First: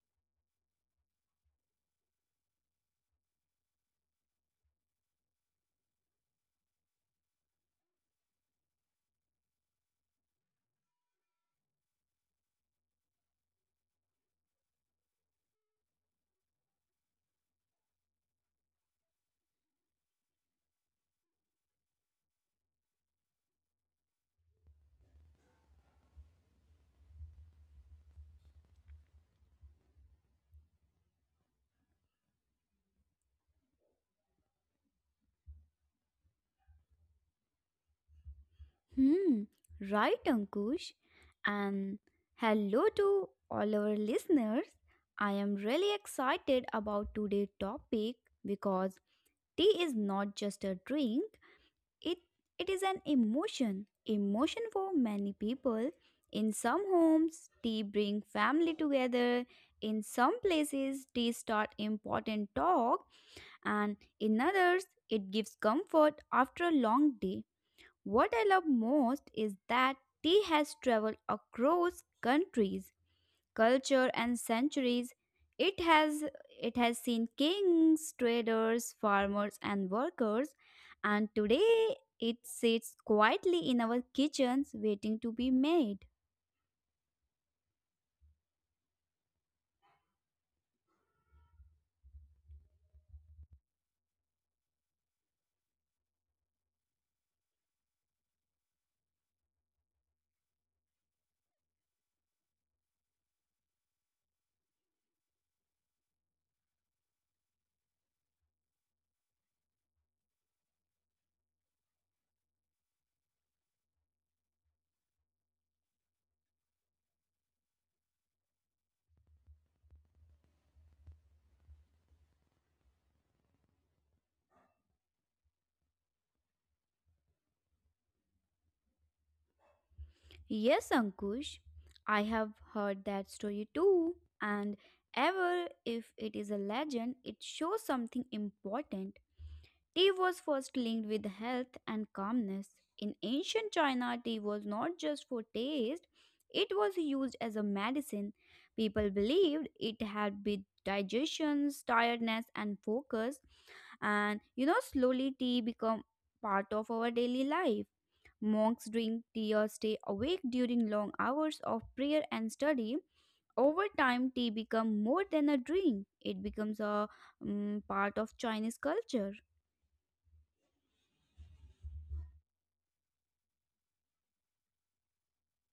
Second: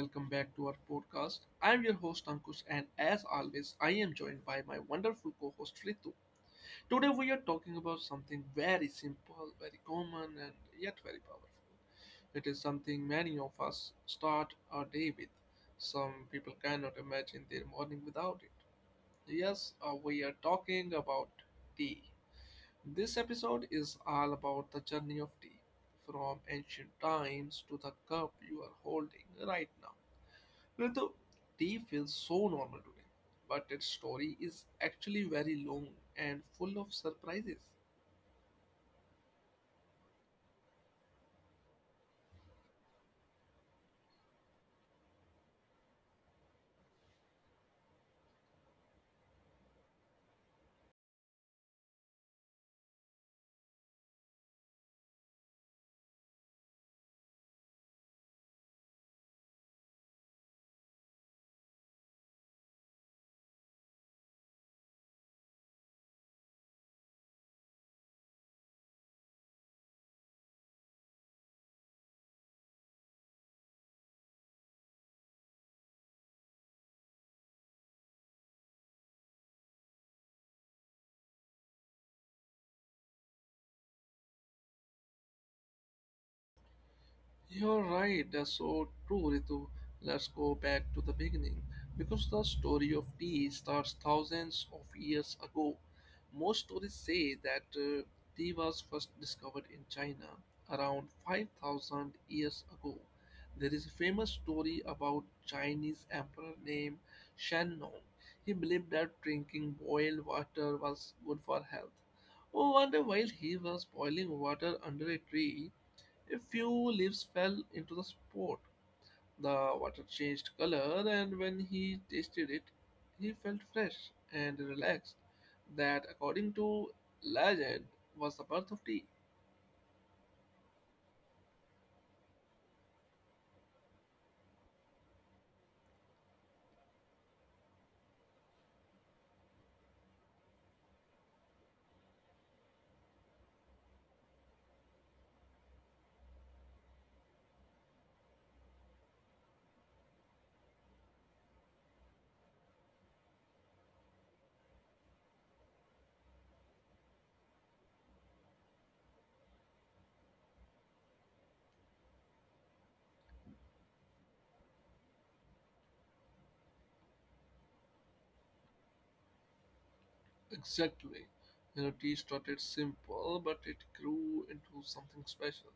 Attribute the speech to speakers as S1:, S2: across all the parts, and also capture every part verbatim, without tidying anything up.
S1: welcome back to our podcast. I'm your host Ankush, and as always, I am joined by my wonderful co host Ritu. Today, we are talking about something very simple, very common, and yet very powerful. It is something many of us start our day with. Some people cannot imagine their morning without it. Yes, uh, we are talking about tea. This episode is all about the journey of tea, from ancient times to the cup you are holding right now. Ritu, tea feels so normal today, but its story is actually very long and full of surprises.
S2: Hmm, right, Ankush. And hello to all our listeners. I am really excited about today's topic because tea is not just a drink, it, it is an emotion. Emotion for many people. In some homes, tea bring family together. In some places, tea start important talk, and in others, it gives comfort after a long day. What I love most is that tea has traveled across countries, culture and centuries. It has it has seen kings, traders, farmers and workers, and today it sits quietly in our kitchens waiting to be made.
S1: You're right, that's so true, Ritu. Let's go back to the beginning because the story of tea starts thousands of years ago. Most stories say that uh, tea was first discovered in China around five thousand years ago. There is a famous story about Chinese emperor named Shen Nong. He believed that drinking boiled water was good for health. Oh, wonder while he was boiling water under a tree, a few leaves fell into the pot. The water changed color, and when he tasted it, he felt fresh and relaxed. That, according to legend, was the birth of tea.
S2: Yes, Ankush, I have heard that story too, and ever if it is a legend it shows something important. Tea was first linked with health and calmness. In ancient China, tea was not just for taste, it was used as a medicine. People believed it helped with digestions, tiredness, and focus. And you know, slowly tea became part of our daily life. Monks drink tea or stay awake during long hours of prayer and study. Over time, tea become more than a drink. It becomes a mm, part of Chinese culture.
S1: Exactly. You know, tea started simple, but it grew into something special.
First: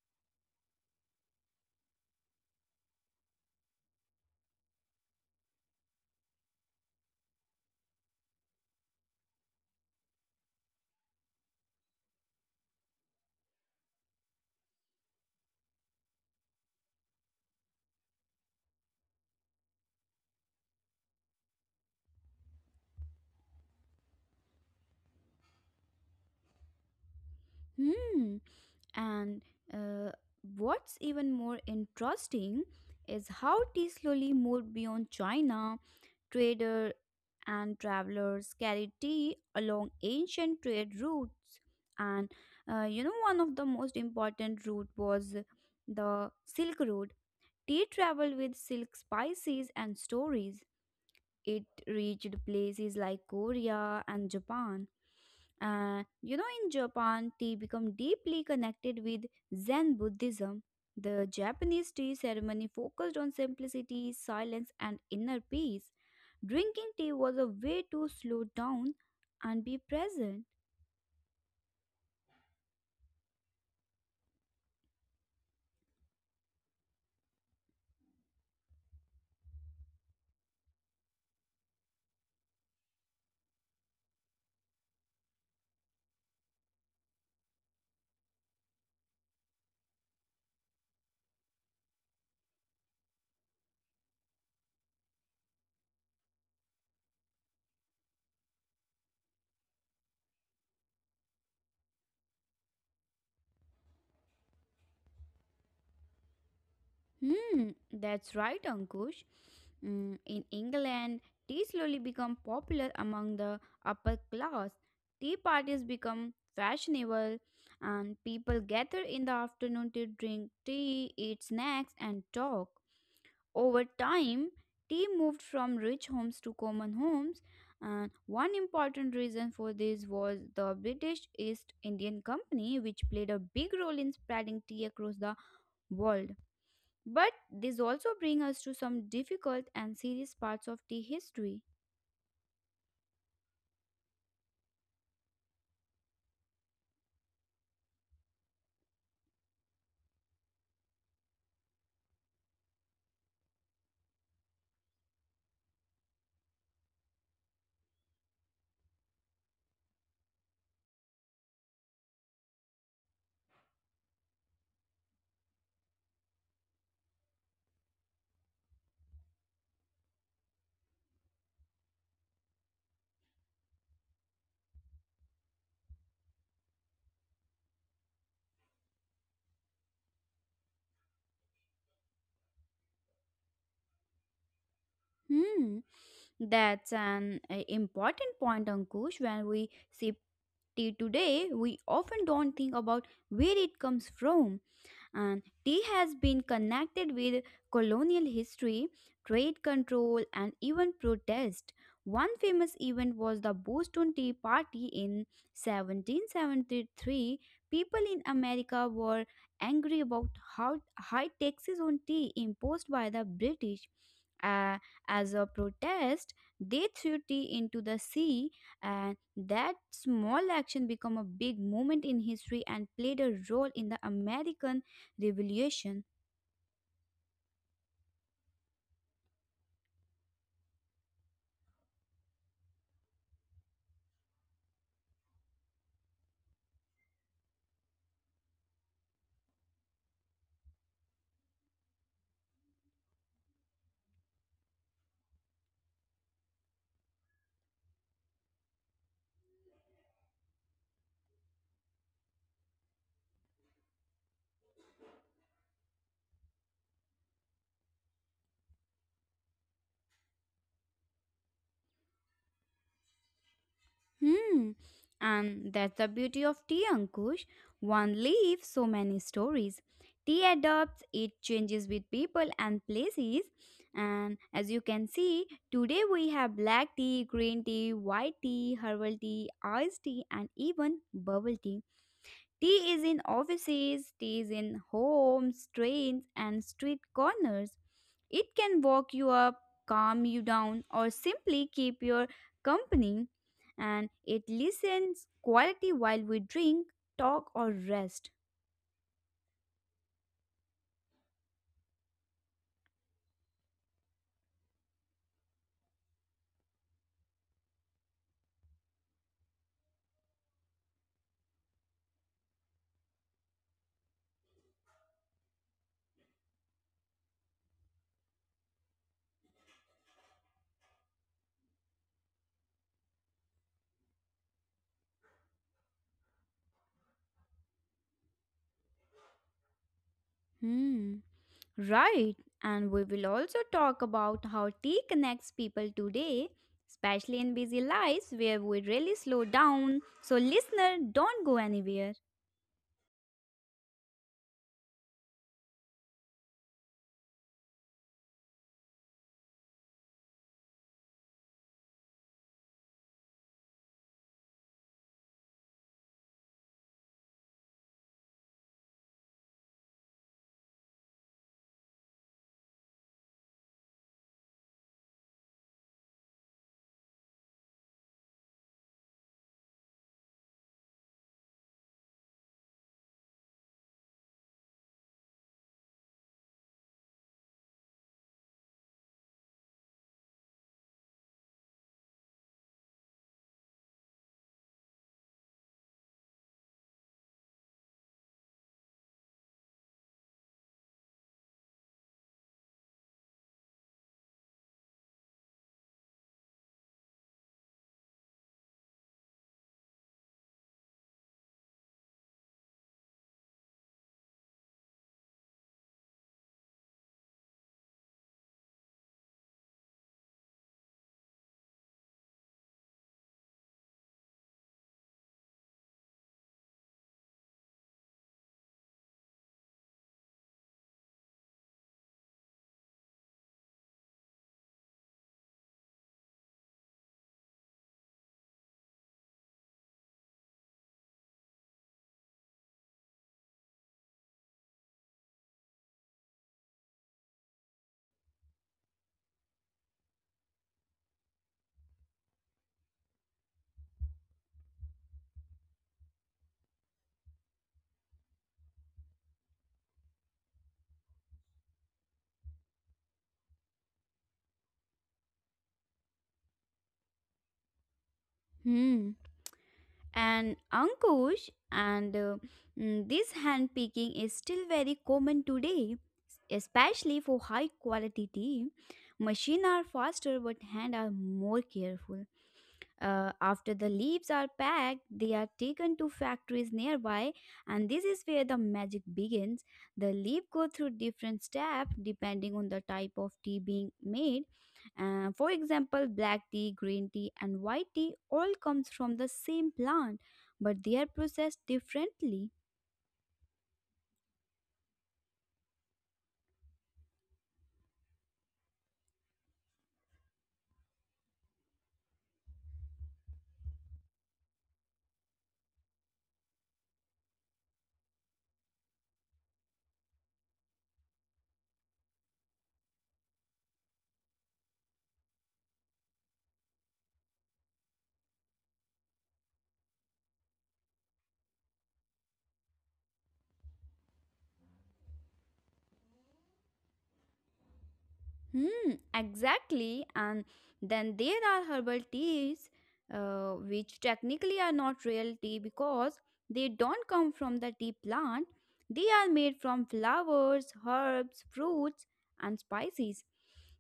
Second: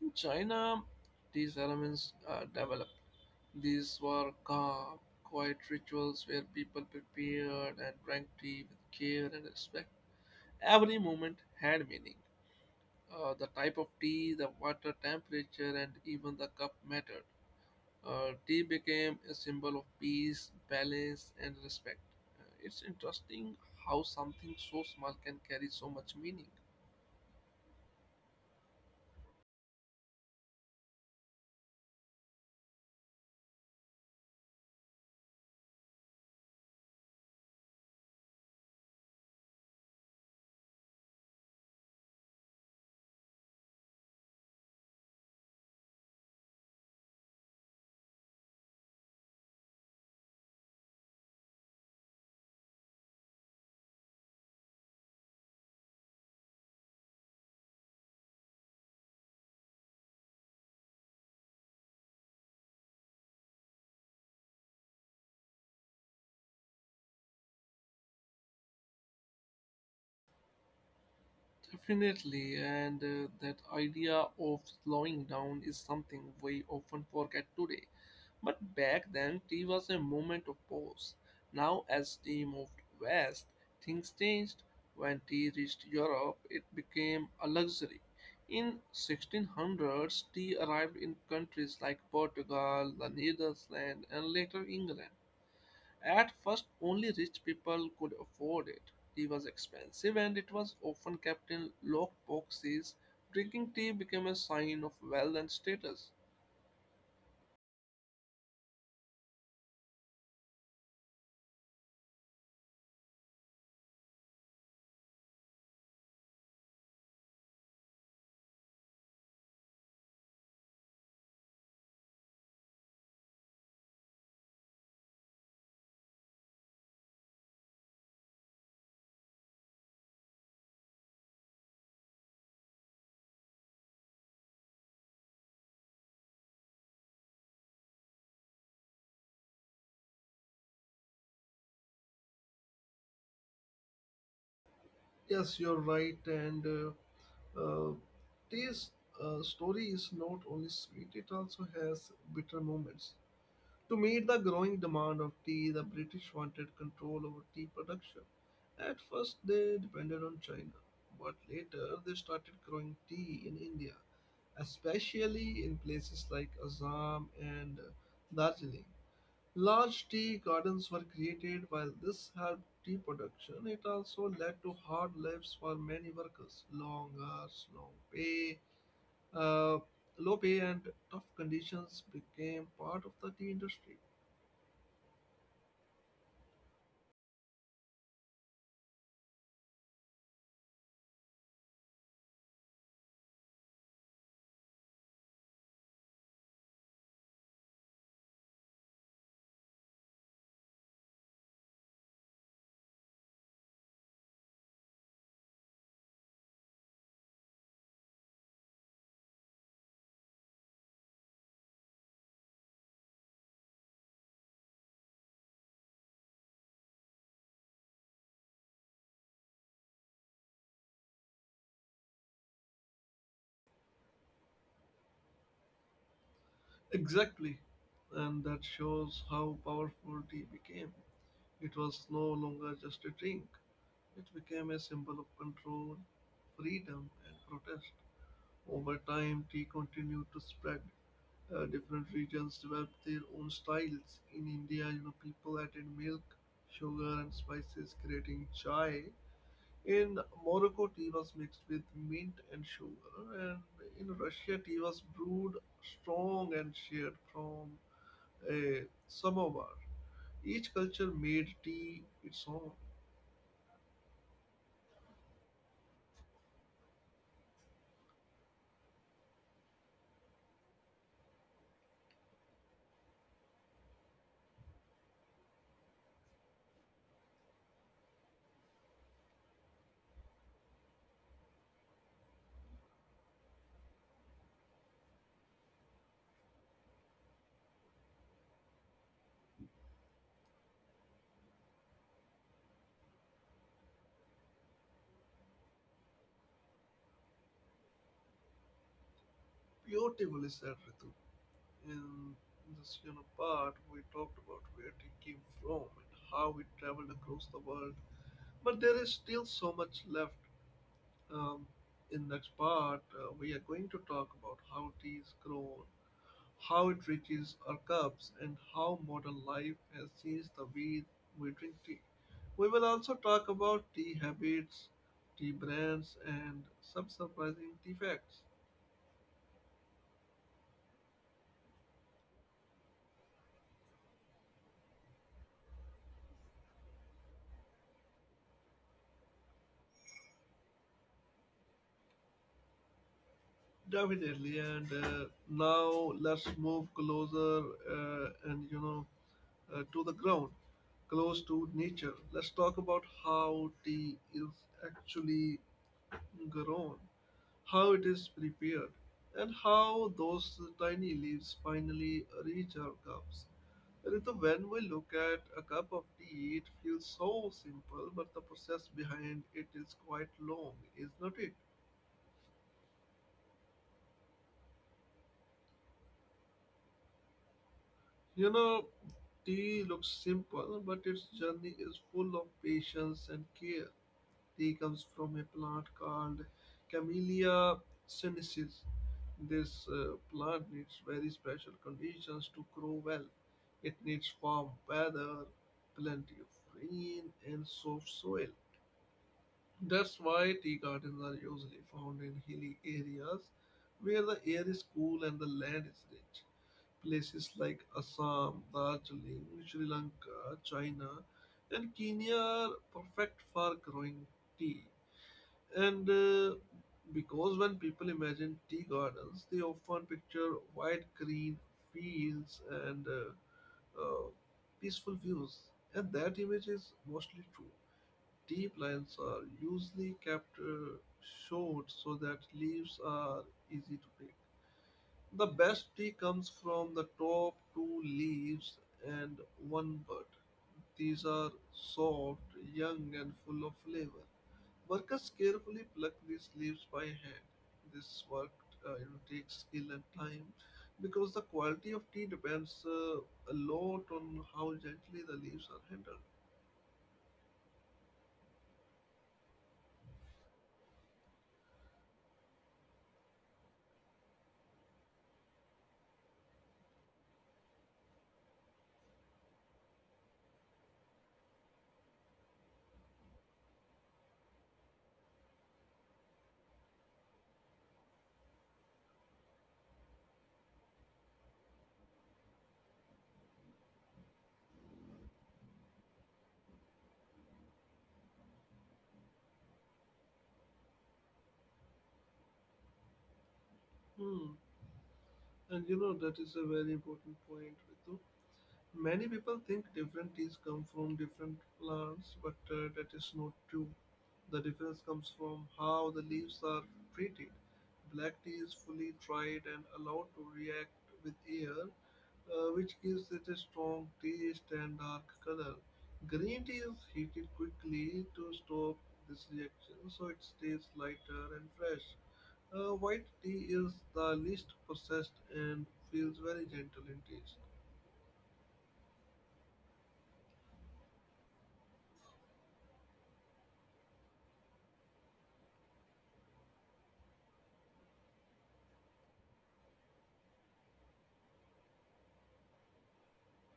S1: In China, tea ceremonies uh, developed. These were calm, quiet rituals where people prepared and drank tea with care and respect. Every moment had meaning. Uh, the type of tea, the water temperature, and even the cup mattered. Uh, tea became a symbol of peace, balance, and respect. Uh, it's interesting how something so small can carry so much meaning.
S2: Hmm. And uh, what's even more interesting is how tea slowly moved beyond China. Trader and travelers carried tea along ancient trade routes, and uh, you know, one of the most important route was the Silk Road. Tea traveled with silk spices and stories. It reached places like Korea and Japan. Uh, you know, in Japan, tea become deeply connected with Zen Buddhism. The Japanese tea ceremony focused on simplicity, silence, and inner peace. Drinking tea was a way to slow down and be present.
S1: Definitely, and uh, that idea of slowing down is something we often forget today. But back then, tea was a moment of pause. Now, as tea moved west, things changed. When tea reached Europe, it became a luxury. In sixteen hundreds, tea arrived in countries like Portugal, the Netherlands, and later England. At first, only rich people could afford it. Tea was expensive and it was often kept in locked boxes. Drinking tea became a sign of wealth and status.
S2: Hmm, that's right, Ankush. Mm, in England, tea slowly become popular among the upper class. Tea parties become fashionable, and people gather in the afternoon to drink tea, eat snacks, and talk. Over time, tea moved from rich homes to common homes, and one important reason for this was the British East Indian Company, which played a big role in spreading tea across the world. But this also brings us to some difficult and serious parts of the history.
S1: Yes, you're right. And uh, uh, this uh, story is not only sweet, it also has bitter moments. To meet the growing demand of tea, the British wanted control over tea production. At first, they depended on China, but later they started growing tea in India, especially in places like Assam and uh, Darjeeling. Large tea gardens were created while this helped tea production. It also led to hard lives for many workers. Long hours, long pay, uh, low pay and tough conditions became part of the tea industry.
S2: Hmm, that's an uh, important point, Ankush. When we see tea today, we often don't think about where it comes from. And tea has been connected with colonial history, trade control, and even protest. One famous event was the Boston Tea Party in seventeen seventy-three. People in America were angry about how high taxes on tea imposed by the British. Uh, as a protest, they threw tea into the sea, and that small action became a big moment in history and played a role in the American Revelation.
S1: Exactly. And that shows how powerful tea became. It was no longer just a drink. It became a symbol of control, freedom and protest. Over time, tea continued to spread. Uh, different regions developed their own styles. In India, you know, people added milk, sugar, and spices, creating chai. In Morocco, tea was mixed with mint and sugar, and in Russia, tea was brewed strong and shared from a samovar. Each culture made tea its own.
S2: Hmm. And that's the beauty of tea, Ankush. One leaves so many stories. Tea adapts; it changes with people and places. And as you can see, today we have black tea, green tea, white tea, herbal tea, iced tea, and even bubble tea. Tea is in offices, tea is in homes, trains, and street corners. It can walk you up, calm you down, or simply keep your company. And it listens quality while we drink, talk, or rest.
S1: Beautifully said, Ritu. In this you know, part, we talked about where tea came from and how it traveled across the world. But there is still so much left. Um, in next part, uh, we are going to talk about how tea is grown, how it reaches our cups, and how modern life has changed the way we drink tea. We will also talk about tea habits, tea brands, and some surprising tea facts.
S2: Hmm. Right. And we will also talk about how tea connects people today, especially in busy lives where we really slow down. So, listener, don't go anywhere.
S1: Definitely, and uh, now let's move closer uh, and you know uh, to the ground, close to nature. Let's talk about how tea is actually grown, how it is prepared, and how those tiny leaves finally reach our cups. Ritu, when we look at a cup of tea, it feels so simple, but the process behind it is quite long, is not it? You know, tea looks simple, but its journey is full of patience and care. Tea comes from a plant called Camellia sinensis. This uh, plant needs very special conditions to grow well. It needs warm weather, plenty of rain, and soft soil. That's why tea gardens are usually found in hilly areas where the air is cool and the land is rich. Places like Assam, Darjeeling, Sri Lanka, China, and Kenya are perfect for growing tea. And uh, because when people imagine tea gardens, they often picture wide green fields and uh, uh, peaceful views, and that image is mostly true. Tea plants are usually kept uh, short so that leaves are easy to pick. The best tea comes from the top two leaves and one bud. These are soft, young, and full of flavor. Workers carefully pluck these leaves by hand. This work uh, you know, takes skill and time because the quality of tea depends uh, a lot on how gently the leaves are handled.
S2: Hmm. And Ankush, and uh, mm, this hand picking is still very common today, especially for high quality tea. Machine are faster but hand are more careful. Uh, after the leaves are packed, they are taken to factories nearby, and this is where the magic begins. The leaf go through different steps depending on the type of tea being made. Uh, for example, black tea, green tea, and white tea all comes from the same plant, but they are processed differently.
S1: Hmm. And you know that is a very important point, Ritu. Many people think different teas come from different plants, but uh, that is not true. The difference comes from how the leaves are treated. Black tea is fully dried and allowed to react with air, uh, which gives it a strong taste and dark color. Green tea is heated quickly to stop this reaction, so it stays lighter and fresh. Uh, white tea is the least processed and feels very gentle in taste.
S2: Hmm, exactly. And then there are herbal teas, uh, which technically are not real tea because they don't come from the tea plant. They are made from flowers, herbs, fruits, and spices.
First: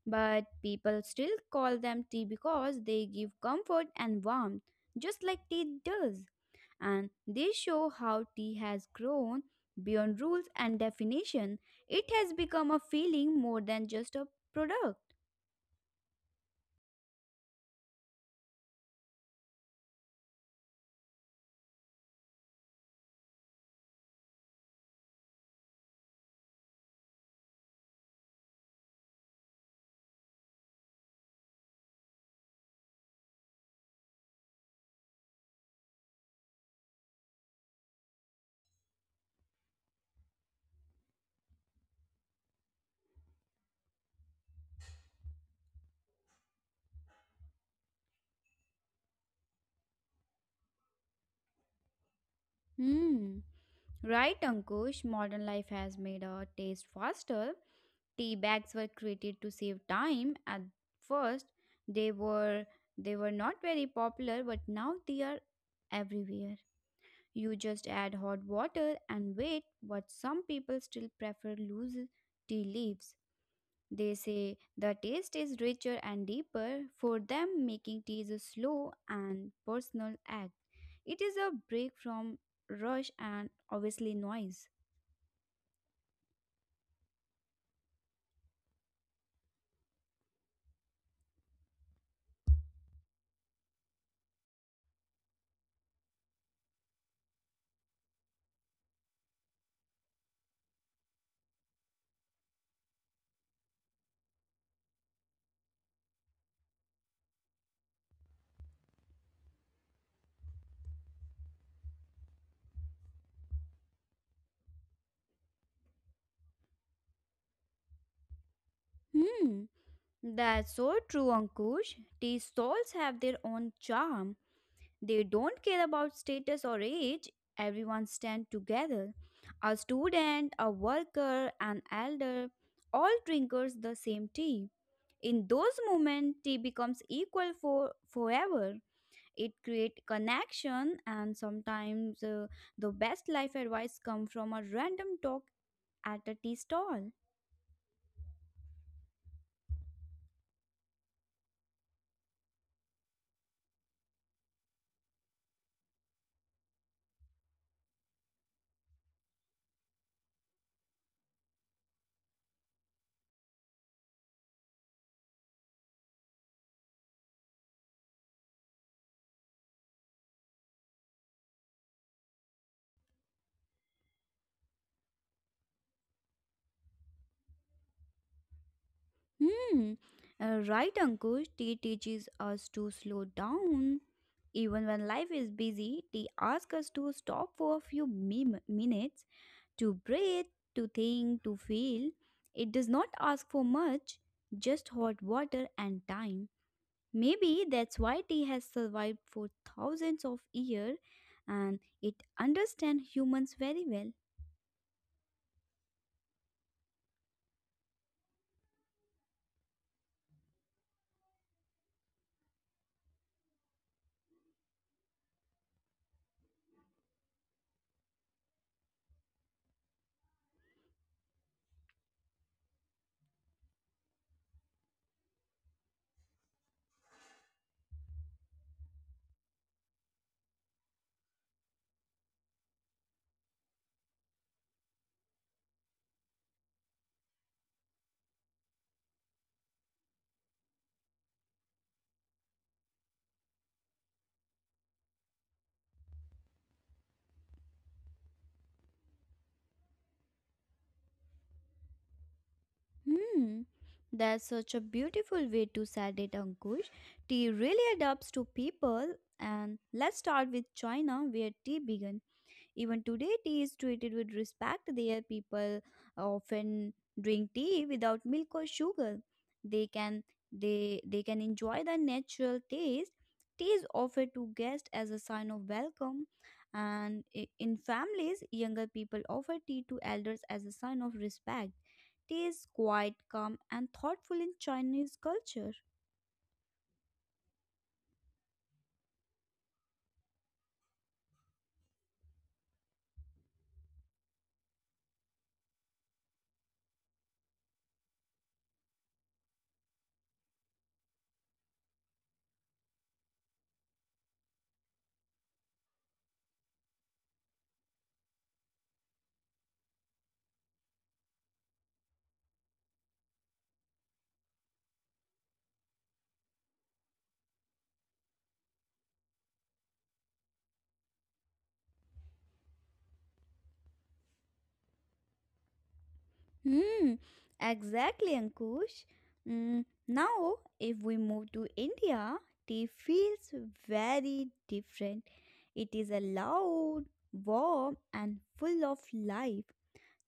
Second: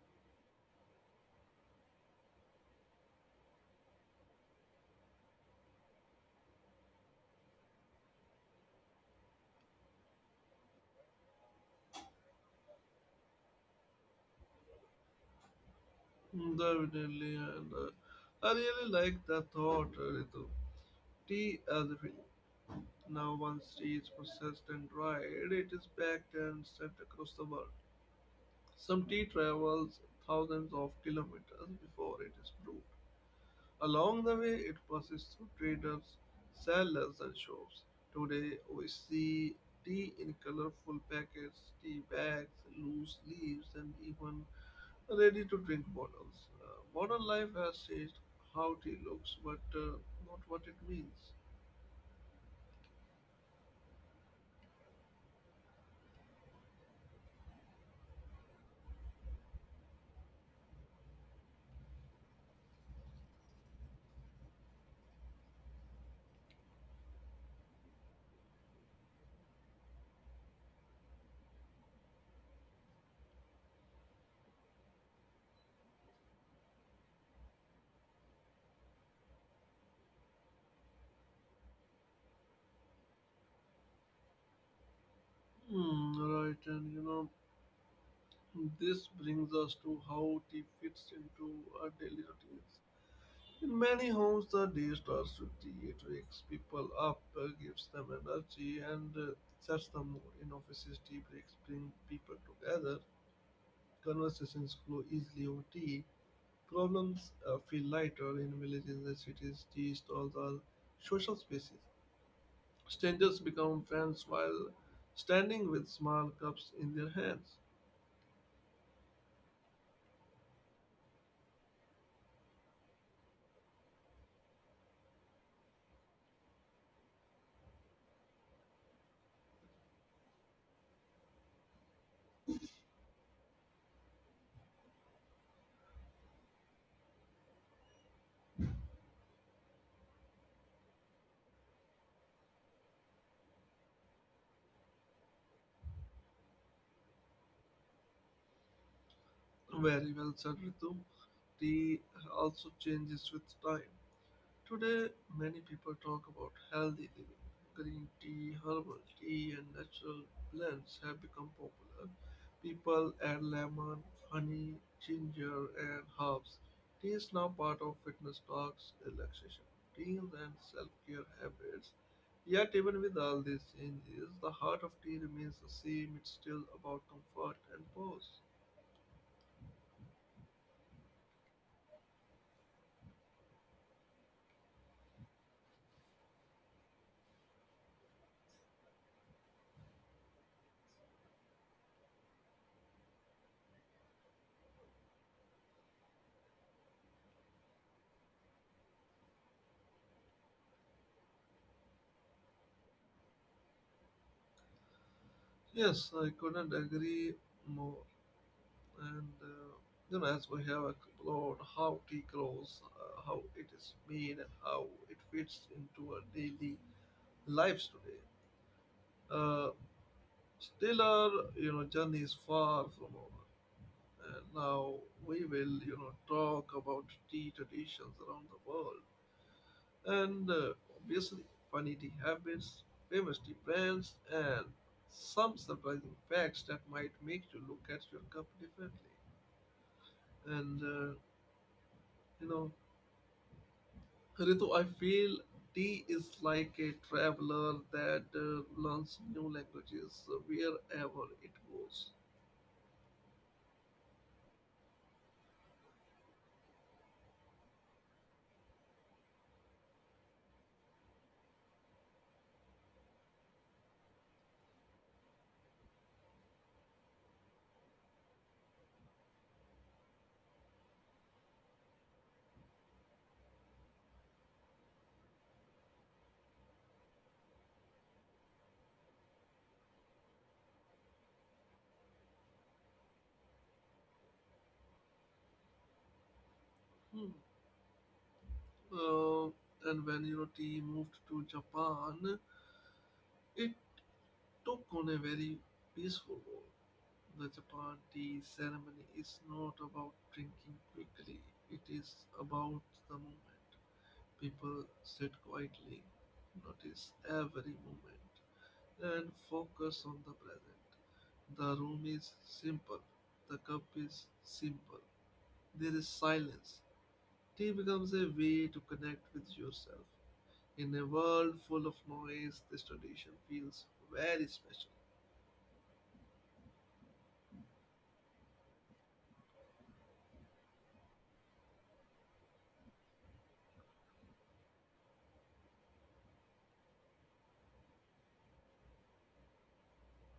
S2: But people still call them tea because they give comfort and warmth, just like tea does. And they show how tea has grown beyond rules and definition. It has become a feeling more than just a product.
S1: Definitely, and uh, I really like that thought, uh, Ritu. Tea as a film. Now, once tea is processed and dried, it is packed and sent across the world. Some tea travels thousands of kilometers before it is brewed. Along the way, it passes through traders, sellers, and shops. Today, we see tea in colorful packets, tea bags, loose leaves, and even ready to drink bottles. Uh, modern life has changed how tea looks, but uh, not what it means.
S2: Hmm. Right, Ankush, modern life has made our taste faster. Tea bags were created to save time at first. They were they were not very popular, but now they are everywhere. You just add hot water and wait, but some people still prefer loose tea leaves. They say the taste is richer and deeper. For them, making tea is a slow and personal act. It is a break from rush and obviously noise.
S1: Hmm, right, and you know, this brings us to how tea fits into our daily routines. In many homes, the day starts with tea. It wakes people up, uh, gives them energy, and uh, sets the mood. In offices, tea breaks bring people together. Conversations flow easily over tea. Problems uh, feel lighter in villages and cities. Tea stalls are social spaces. Strangers become friends while standing with small cups in their hands.
S2: Hmm, that's so true, Ankush. Tea stalls have their own charm. They don't care about status or age. Everyone stands together. A student, a worker, an elder, all drinkers the same tea. In those moments, tea becomes equal for forever. It create connection, and sometimes uh, the best life advice come from a random talk at a tea stall.
S1: Very well said, Ritu. Tea also changes with time. Today, many people talk about healthy living. Green tea, herbal tea, and natural blends have become popular. People add lemon, honey, ginger, and herbs. Tea is now part of fitness talks, relaxation routines, and self care habits. Yet, even with all these changes, the heart of tea remains the same. It's still about comfort and pause.
S2: Hmm. Uh, right, Ankush, tea teaches us to slow down even when life is busy. Tea asks us to stop for a few mi- minutes to breathe, to think, to feel. It does not ask for much, just hot water and time. Maybe that's why tea has survived for thousands of years, and it understands humans very well.
S1: Yes, I couldn't agree more. and uh, then as we have explored how tea grows, uh, how it is made, and how it fits into our daily lives today, uh, still our you know journey is far from over. And now we will you know talk about tea traditions around the world, and uh, obviously funny tea habits, famous tea brands, and some surprising facts that might make you look at your cup differently. And uh, you know Ritu, I feel tea is like a traveler that uh, learns new languages uh, wherever it goes.
S2: Hmm. That's such a beautiful way to set it, Ankush. Tea really adapts to people. And let's start with China, where tea began. Even today, tea is treated with respect. There, people often drink tea without milk or sugar. They can they they can enjoy the natural taste. Tea is offered to guests as a sign of welcome, and i- in families, younger people offer tea to elders as a sign of respect. Tea is quiet, calm, and thoughtful in Chinese culture.
S1: Hmm. Uh, and when you know tea moved to Japan, it took on a very peaceful role. The Japan tea ceremony is not about drinking quickly; it is about the moment. People sit quietly, notice every moment and focus on the present. The room is simple, the cup is simple, there is silence. Tea becomes a way to connect with yourself. In a world full of noise, this tradition feels very special.
S2: Hmm, exactly, Ankush. Mm, now, if we move to India, tea feels very different. It is a loud, warm, and full of life.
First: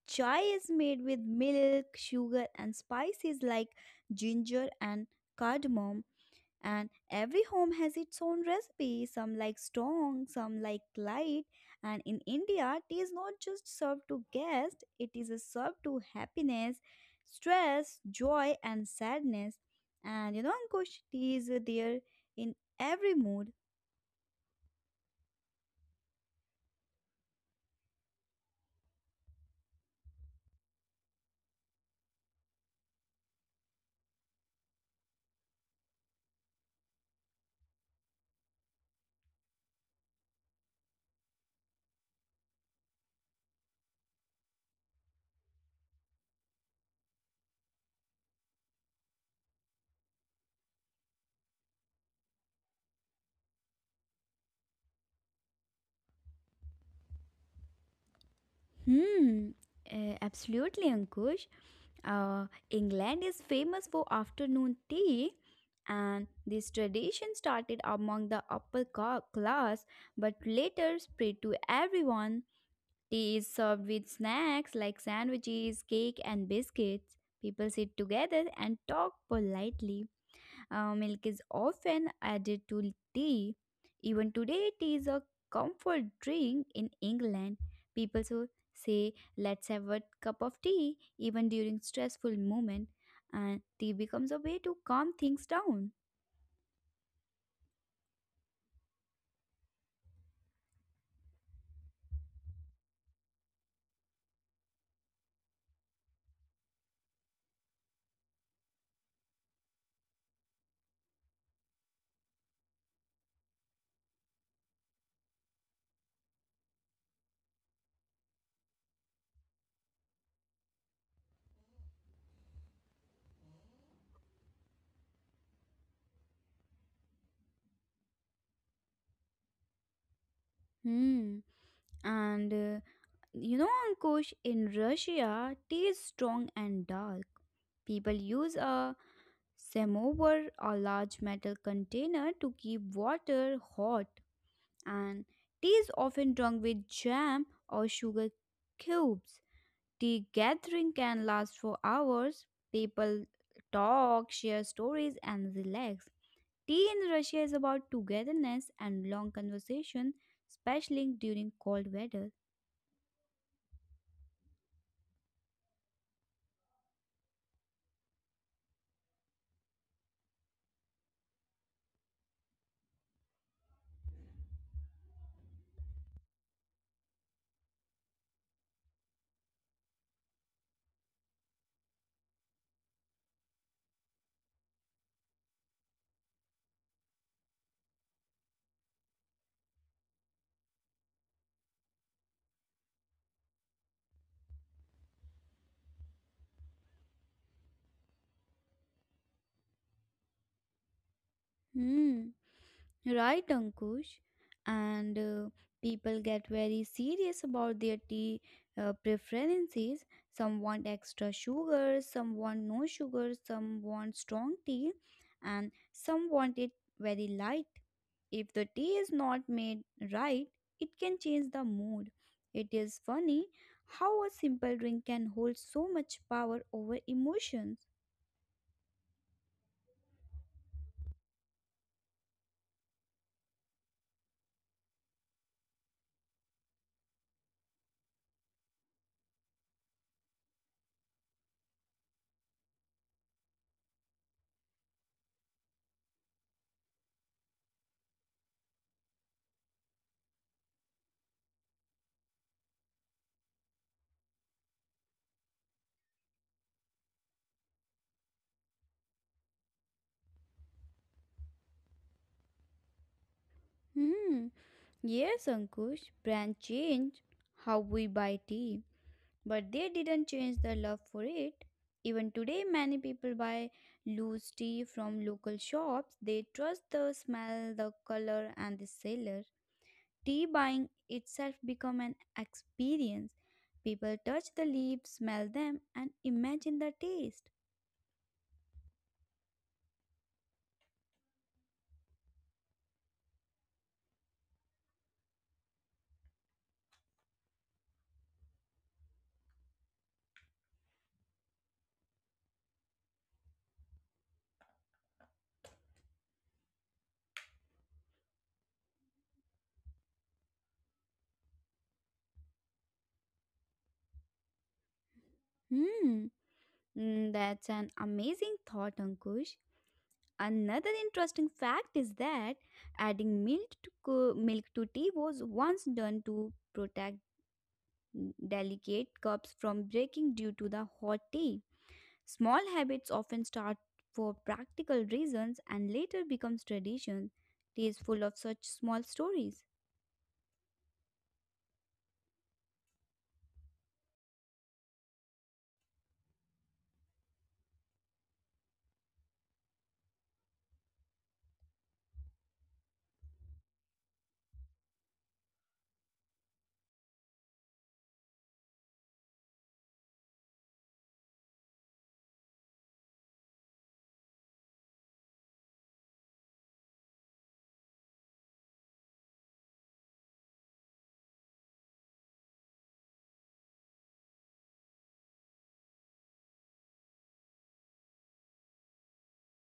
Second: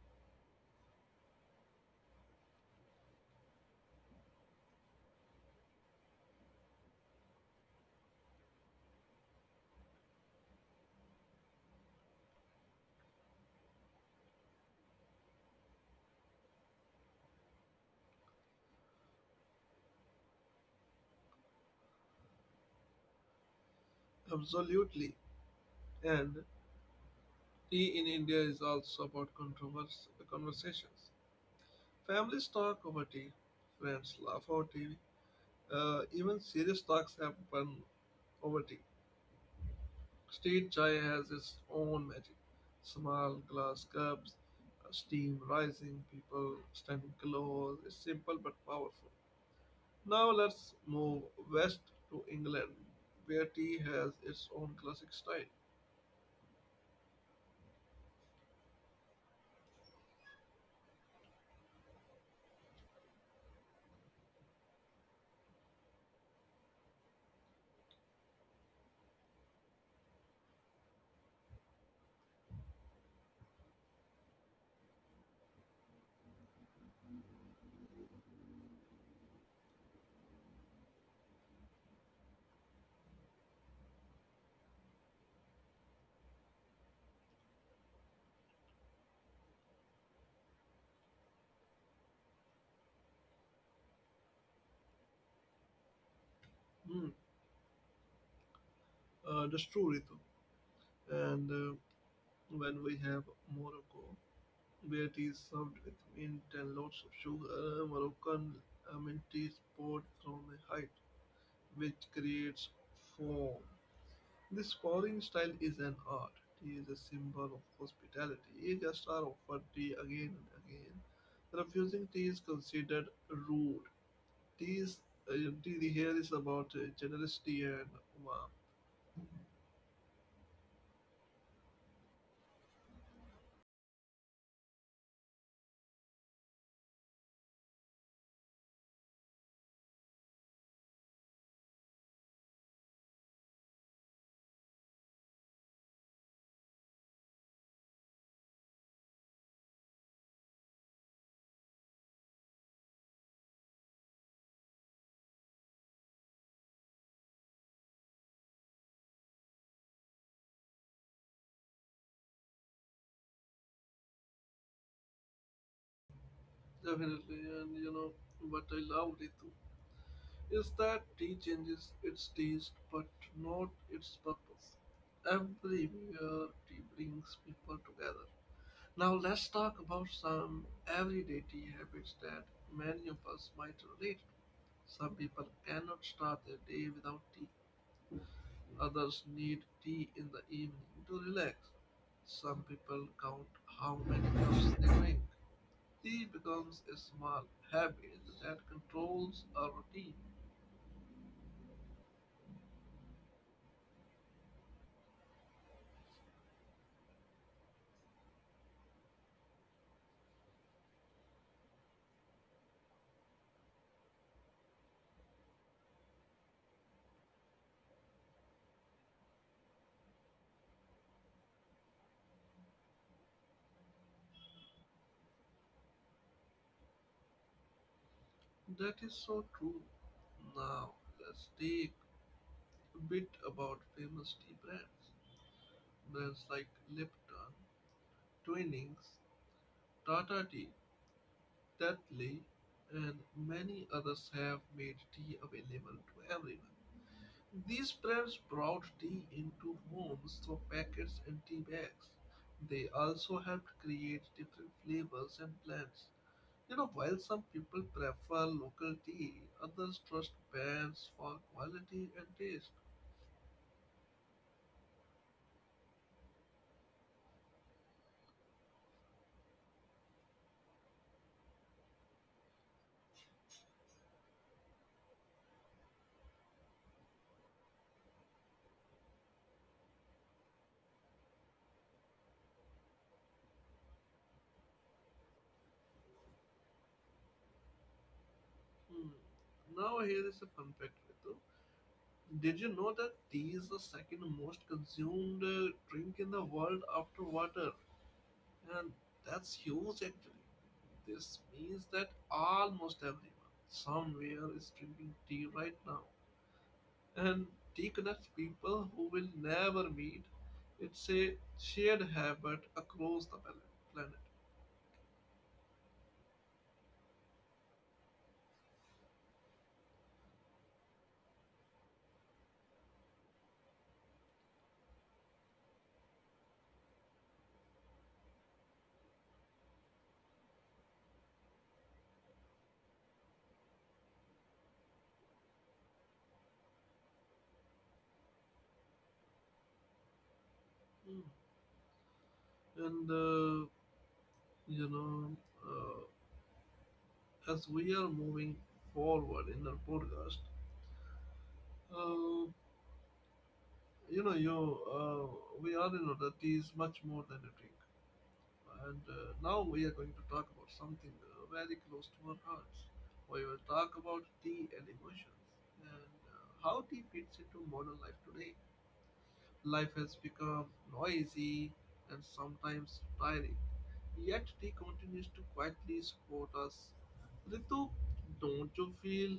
S2: Chai is made with milk, sugar, and spices like ginger and cardamom, and every home has its own recipe. Some like strong, some like light. And in India, tea is not just served to guests, it is uh, served to happiness, stress, joy and sadness. And you know, Ankush, tea is uh, there in every mood.
S1: Absolutely. And tea in India is also about controversial conversations. Families talk over tea, friends laugh over tea, uh, even serious talks happen over tea. State chai has its own magic: small glass cups, uh, steam rising, people standing close. It's simple but powerful. Now let's move west to England, where tea has its own classic style.
S2: Hmm, uh, absolutely, Ankush. Uh, England is famous for afternoon tea, and this tradition started among the upper ca- class but later spread to everyone. Tea is served with snacks like sandwiches, cake, and biscuits. People sit together and talk politely. Uh, milk is often added to tea. Even today, tea is a comfort drink in England. People so say, "Let's have a cup of tea," even during stressful moment, and tea becomes a way to calm things down.
S1: Hmm. Uh, that's true, Ritu. And uh, when we have Morocco, where tea is served with mint and lots of sugar, Moroccan uh, mint tea is poured from a height, which creates foam. This scoring style is an art. Tea is a symbol of hospitality. Guests are offered tea again and again. Refusing tea is considered rude. Tea is uh, tea here is about uh, generosity and warmth.
S2: Hmm. And uh, you know, Ankush, in Russia, tea is strong and dark. People use a samovar, a large metal container, to keep water hot. And tea is often drunk with jam or sugar cubes. Tea gathering can last for hours. People talk, share stories, and relax. Tea in Russia is about togetherness and long conversation, especially during cold weather.
S1: Definitely, and you know what I love Ritu is that tea changes its taste but not its purpose. Everywhere tea brings people together. Now let's talk about some everyday tea habits that many of us might relate to. Some people cannot start their day without tea. Others need tea in the evening to relax. Some people count how many cups they drink. Tea becomes a small habit that controls our routine.
S2: Hmm. Right, Ankush. And uh, people get very serious about their tea uh, preferences. Some want extra sugar, some want no sugar, some want strong tea, and some want it very light. If the tea is not made right, it can change the mood. It is funny how a simple drink can hold so much power over emotions.
S1: That is so true. Now let's take a bit about famous tea brands. Brands like Lipton, Twinings, Tata Tea, Tetley and many others have made tea available to everyone. These brands brought tea into homes through packets and tea bags. They also helped create different flavors and blends. You know, while some people prefer local tea, others trust brands for quality and taste.
S2: Hmm. Yes, Ankush, brand change how we buy tea. But they didn't change their love for it. Even today, many people buy loose tea from local shops. They trust the smell, the color, and the seller. Tea buying itself become an experience. People touch the leaves, smell them, and imagine the taste.
S1: Hmm. Now here is a fun fact, Ritu. Did you know that tea is the second most consumed uh, drink in the world after water? And that's huge actually. This means that almost everyone somewhere is drinking tea right now. And tea connects people who will never meet. It's a shared habit across the pal- planet.
S2: Hmm, mm, that's an amazing thought, Ankush. Another interesting fact is that adding milk to co- milk to tea was once done to protect delicate cups from breaking due to the hot tea. Small habits often start for practical reasons and later becomes tradition. Tea is full of such small stories.
S1: Mm. And uh, you know, uh, as we are moving forward in our podcast, uh, you know you uh, we all know that tea is much more than a drink, and uh, now we are going to talk about something uh, very close to our hearts. We will talk about tea and emotions, and uh, how tea fits into modern life today. Life has become noisy and sometimes tiring, yet tea continues to quietly support us. Ritu, don't you feel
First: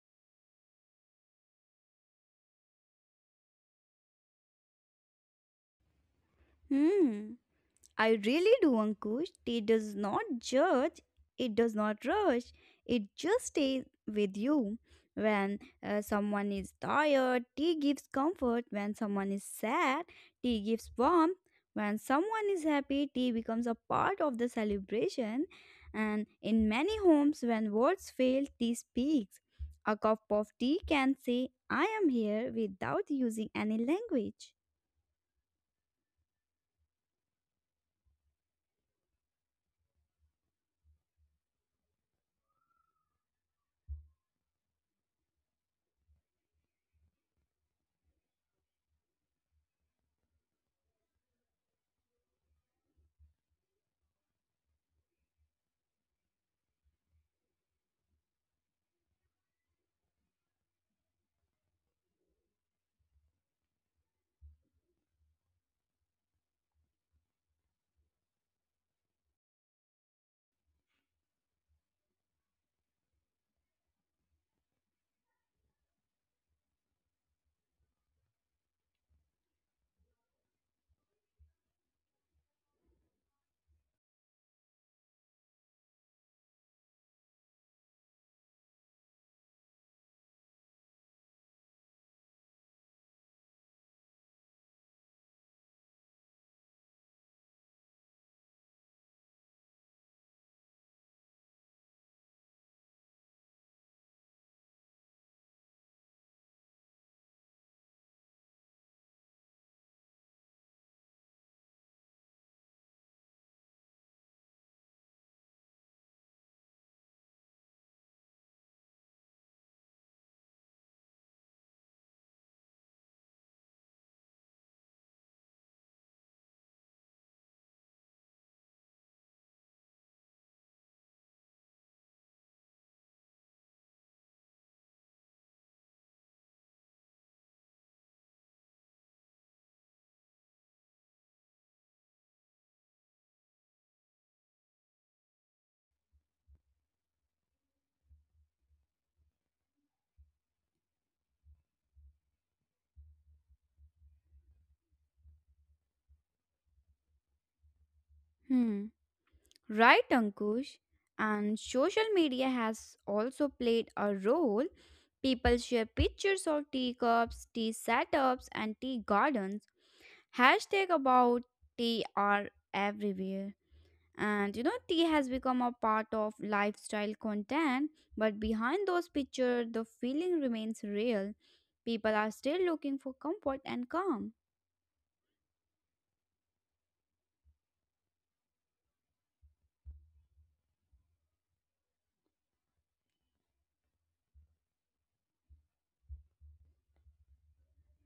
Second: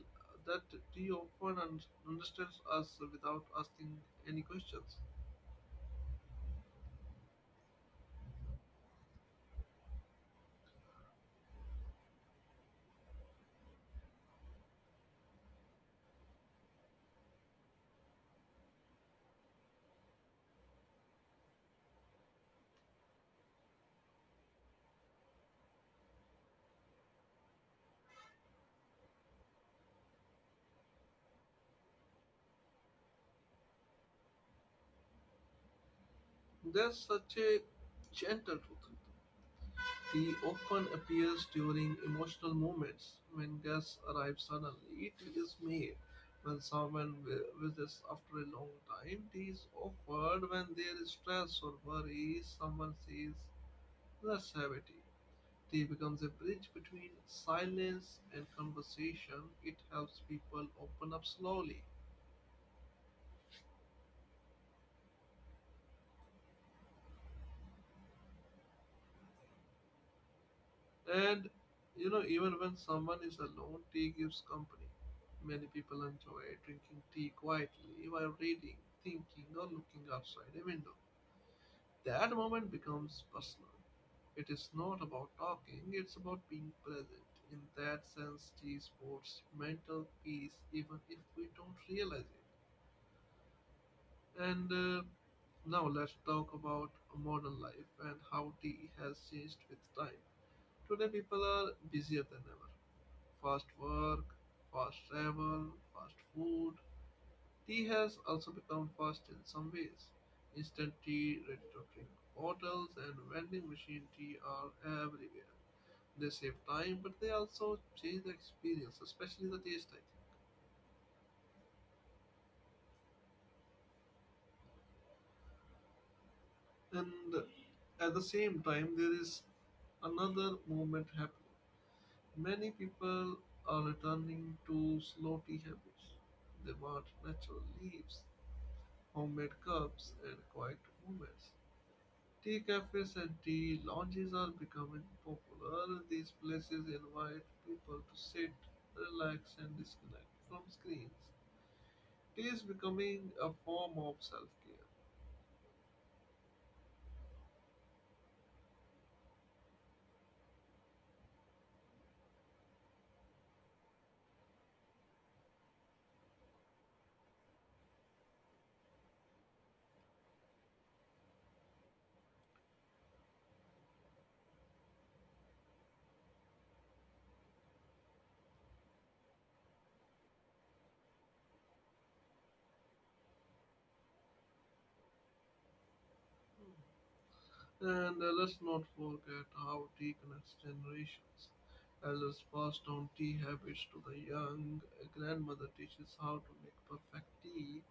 S1: that tea often un- understands us without asking any questions?
S2: Hmm. I really do, Ankush. Tea does not judge, it does not rush, it just stays with you. When uh, someone is tired, tea gives comfort. When someone is sad, tea gives warmth. When someone is happy, tea becomes a part of the celebration. And in many homes, when words fail, tea speaks. A cup of tea can say, I am here, without using any language.
S1: There's such a gentle truth. Tea often appears during emotional moments when guests arrive suddenly. Tea is made when someone vi- visits after a long time. Tea is offered when there is stress or worry. Someone says, let's have a tea. Tea becomes a bridge between silence and conversation. It helps people open up slowly. And you know, even when someone is alone, tea gives company. Many people enjoy drinking tea quietly while reading, thinking, or looking outside a window. That moment becomes personal. It is not about talking, it's about being present. In that sense, tea supports mental peace even if we don't realize it. And uh, Now let's talk about modern life and how tea has changed with time. Today, people are busier than ever. Fast work, fast travel, fast food. Tea has also become fast in some ways. Instant tea, ready to drink bottles, and vending machine tea are everywhere. They save time, but they also change the experience, especially the taste, I think. And at the same time, there is another movement happening. Many people are returning to slow tea habits. They want natural leaves, homemade cups and quiet moments. Tea cafes and tea lounges are becoming popular. These places invite people to sit, relax, and disconnect from screens. Tea is becoming a form of self care.
S2: Hmm. Right, Ankush. And social media has also played a role. People share pictures of teacups, tea setups, and tea gardens. Hashtag about tea are everywhere. And you know, tea has become a part of lifestyle content, but behind those pictures, the feeling remains real. People are still looking for comfort and calm.
S1: And uh, Let's not forget how tea connects generations. Elders pass down tea habits to the young. A grandmother teaches how to make perfect tea.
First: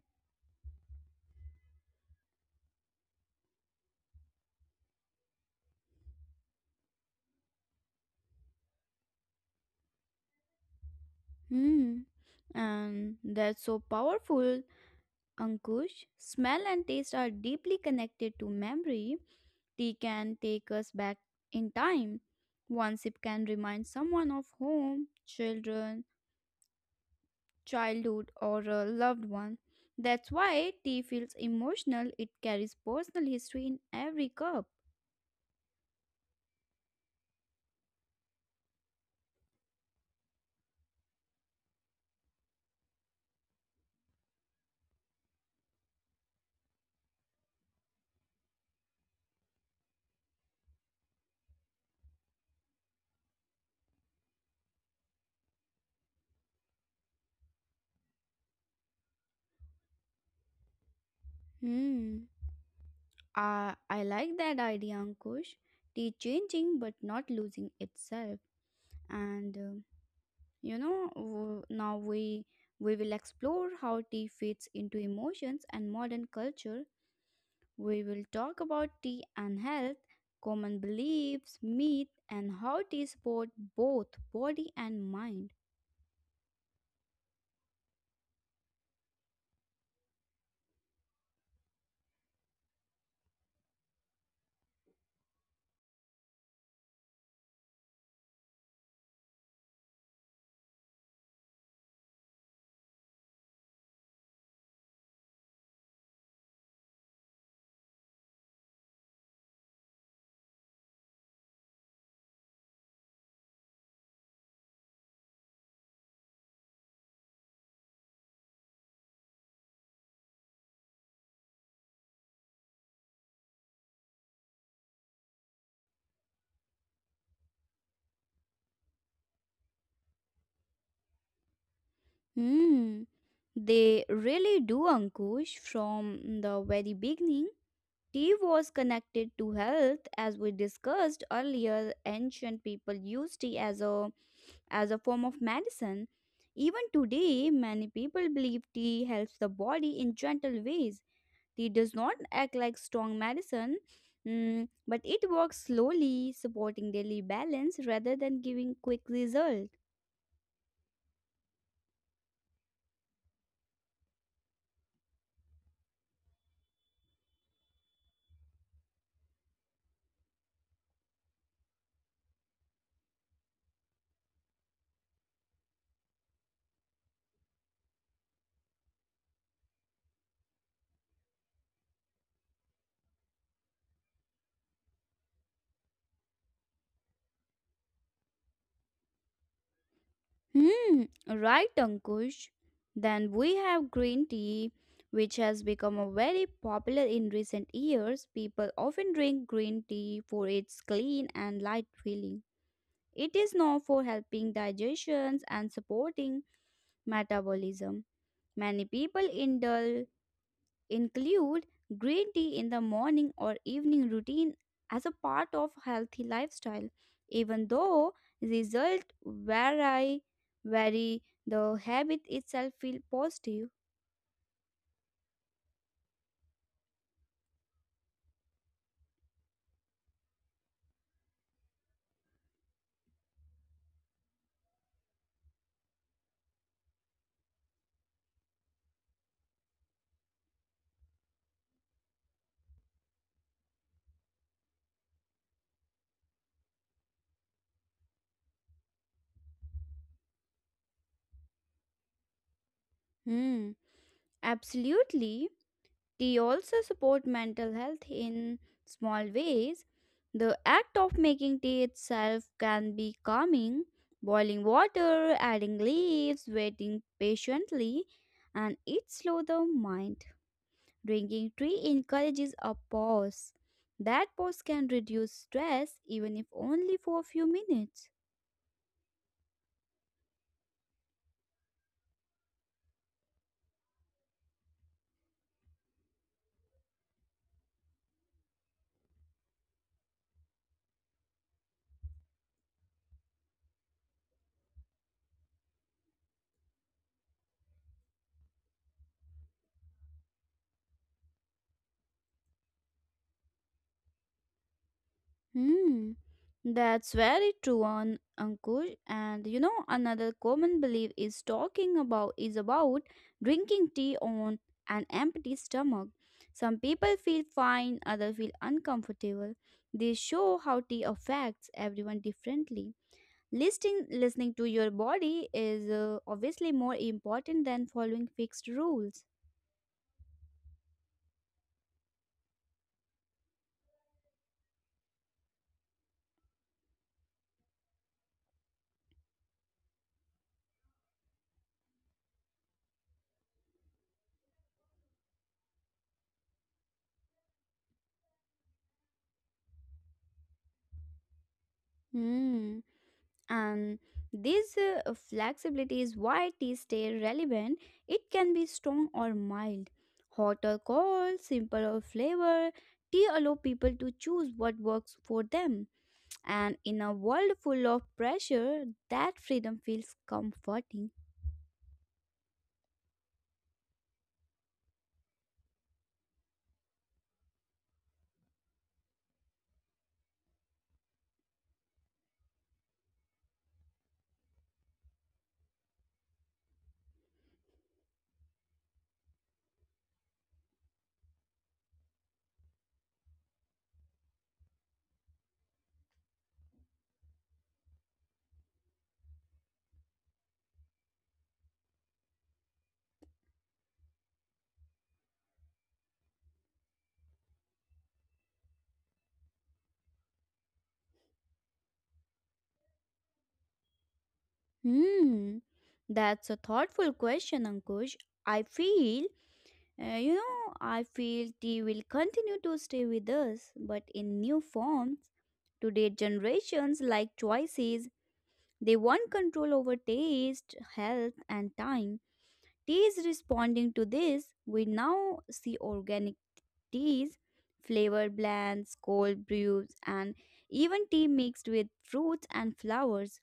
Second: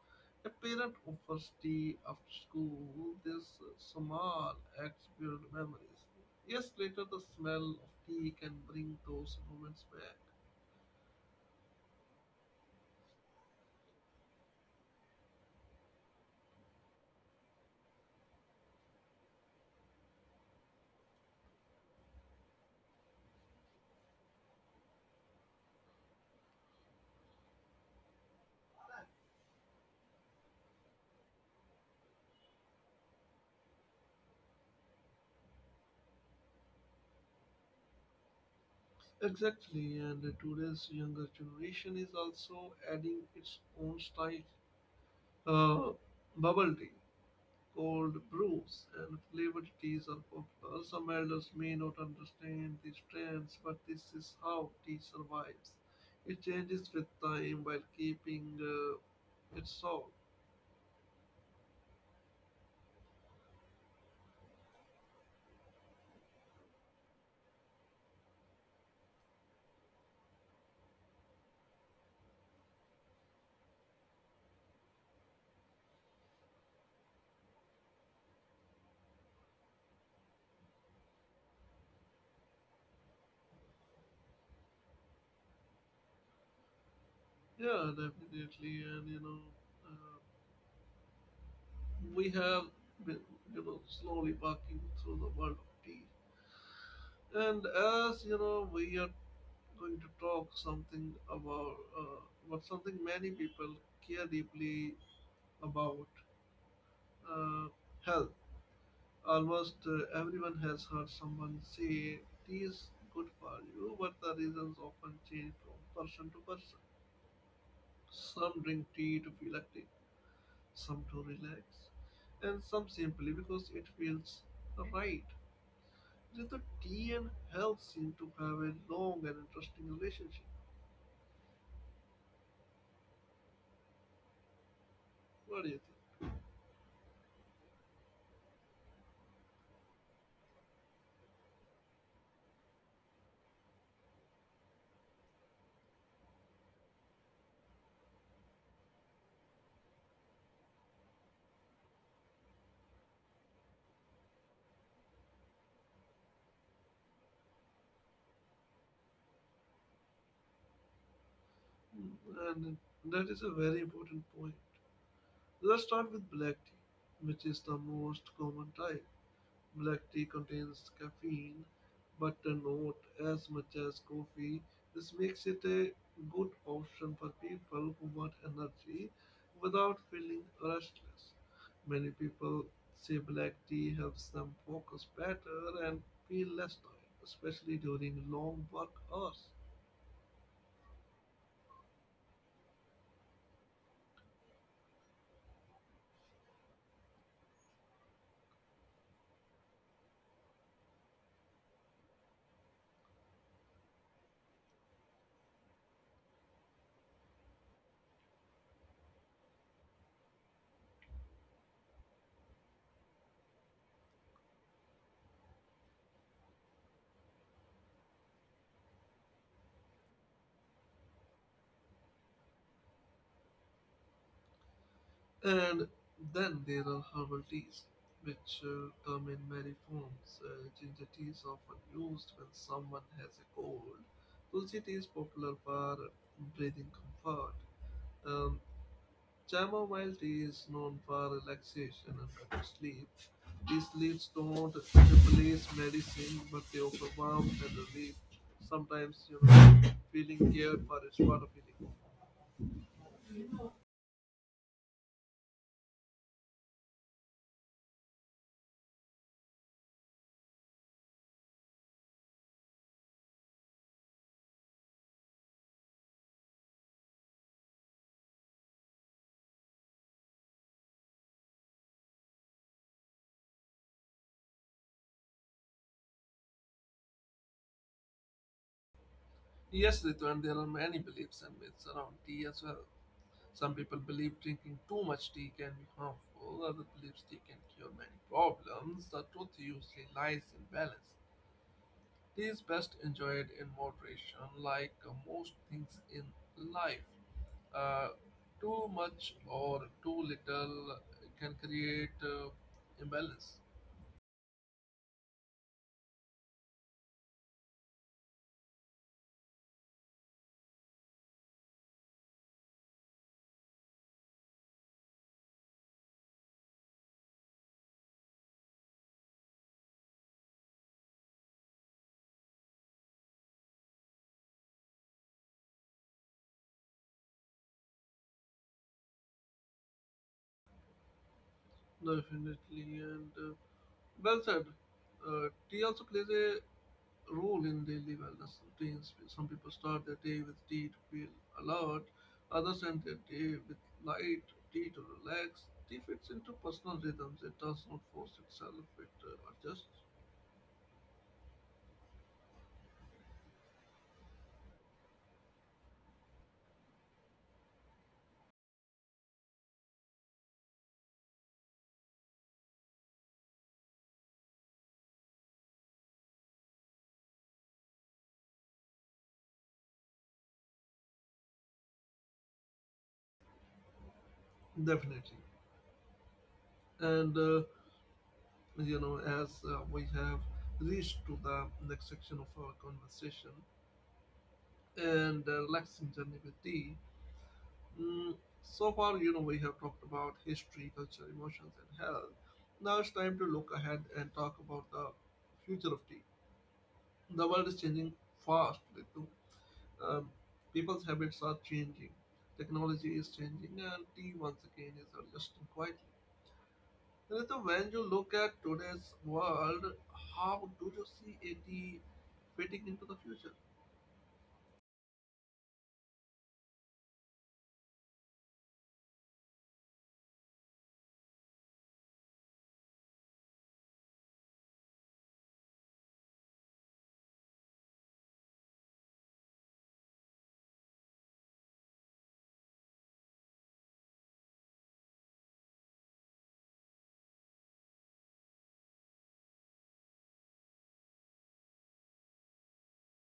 S1: A parent offers tea after school. These uh, small acts build memories. Years later, the smell of tea can bring those moments back.
S2: Hmm. And that's so powerful, Ankush. Smell and taste are deeply connected to memory. Tea can take us back in time. One sip can remind someone of home, children, childhood, or a loved one. That's why tea feels emotional, it carries personal history in every cup.
S1: Exactly, and today's younger generation is also adding its own style. Uh, Bubble tea, cold brews and flavored teas are popular. Some elders may not understand these trends, but this is how tea survives. It changes with time while keeping uh, its soul.
S2: Hmm. I, I like that idea, Ankush. Tea changing but not losing itself. And um, you know w- now we we will explore how tea fits into emotions and modern culture. We will talk about tea and health, common beliefs, myth, and how tea support both body and mind.
S1: Yeah, definitely. And you know, uh, we have been, you know, slowly walking through the world of tea. And as you know, we are going to talk something about uh, about something many people care deeply about. Uh, Hell, almost uh, everyone has heard someone say tea is good for you, but the reasons often change from person to person. Some drink tea to feel active, some to relax, and some simply because it feels right. Just the tea and health seem to have a long and interesting relationship.
S2: Hmm, they really do, Ankush.
S1: What do you
S2: From
S1: think?
S2: the very beginning tea was connected to health. As we discussed earlier, ancient people used tea as a as a form of medicine. Even today, many people believe tea helps the body in gentle ways. Tea does not act like strong medicine, mm, but it works slowly, supporting daily balance rather than giving quick result.
S1: Mm. And that is a very important point. Let's start with black tea, which is the most common type. Black tea contains caffeine, but not as much as coffee. This makes it a good option for people who want energy without feeling restless. Many people say black tea helps them focus better and feel less tired, especially during long work hours.
S2: Hmm, right, Ankush. Then we have green tea, which has become a very popular in recent years. People often drink green tea for its clean and light feeling. It is known for helping digestions and supporting metabolism. Many people indulge include green tea in the morning or evening routine as a part of healthy lifestyle, even though result vary vary, the habit itself feel positive.
S1: And then there are herbal teas, which uh, come in many forms. Uh, ginger tea is often used when someone has a cold. Tulsi tea is popular for breathing comfort. Um, Chamomile tea is known for relaxation and better sleep. These leaves don't replace medicine, but they offer warmth and relief. Sometimes, you know, feeling cared for is part of healing.
S2: Hmm, absolutely. They also support mental health in small ways. The act of making tea itself can be calming. Boiling water, adding leaves, waiting patiently, and it slows the mind. Drinking tea encourages a pause. That pause can reduce stress even if only for a few minutes.
S1: Yes, Ritu, and there are many beliefs and myths around tea as well. Some people believe drinking too much tea can be harmful, others believe tea can cure many problems. The truth usually lies in balance. Tea is best enjoyed in moderation, like uh, most things in life. Uh, Too much or too little can create uh, imbalance.
S2: Hmm, that's very true on Ankush. And you know, another common belief is talking about is about drinking tea on an empty stomach. Some people feel fine, others feel uncomfortable. They show how tea affects everyone differently. Listening, listening to your body is uh, obviously more important than following fixed rules.
S1: Definitely, and uh, well said. Uh, tea also plays a role in daily wellness routines. Some people start their day with tea to feel alert, others end their day with light tea to relax. Tea fits into personal rhythms, it does not force itself, it uh, adjusts
S2: Hmm. And this uh, flexibility is why tea stay relevant. It can be strong or mild, hot or cold, simple or flavor. Tea allow people to choose what works for them. And in a world full of pressure, that freedom feels comforting.
S1: definitely. And uh, You know, as uh, we have reached to the next section of our conversation and uh, relaxing journey with tea. Mm, so far, you know, we have talked about history, culture, emotions, and health. Now it's time to look ahead and talk about the future of tea. The world is changing fast. Ritu. Um, People's habits are changing, technology is changing, and tea once again is adjusting quietly. Ritu, when you look at today's world, how do you see a tea fitting into the future?
S2: Hmm. That's a thoughtful question, Ankush. I feel Uh, you know, I feel tea will continue to stay with us, but in new forms. Today, generations like choices, they want control over taste, health, and time. Tea is responding to this. We now see organic teas, flavor blends, cold brews, and even tea mixed with fruits and flowers.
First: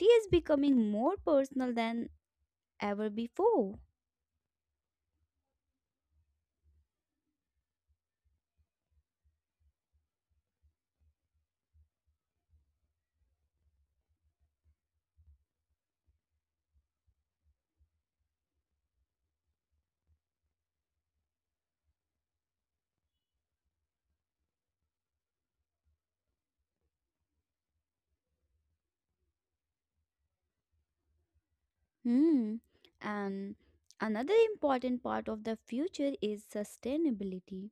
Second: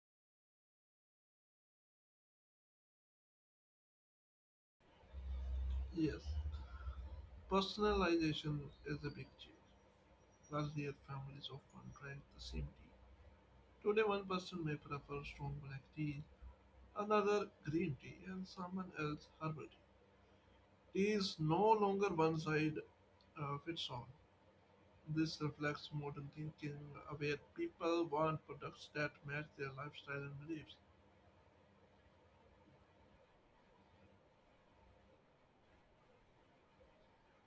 S2: Tea is becoming more personal than ever before.
S1: Yes, personalization is a big change. Earlier, families often drank the same tea. Today, one person may prefer strong black tea, another green tea, and someone else herbal tea. Tea is no longer one side uh, fits all. This reflects modern thinking, uh, where people want products that match their lifestyle and beliefs.
S2: Hmm. And another important part of the future is sustainability.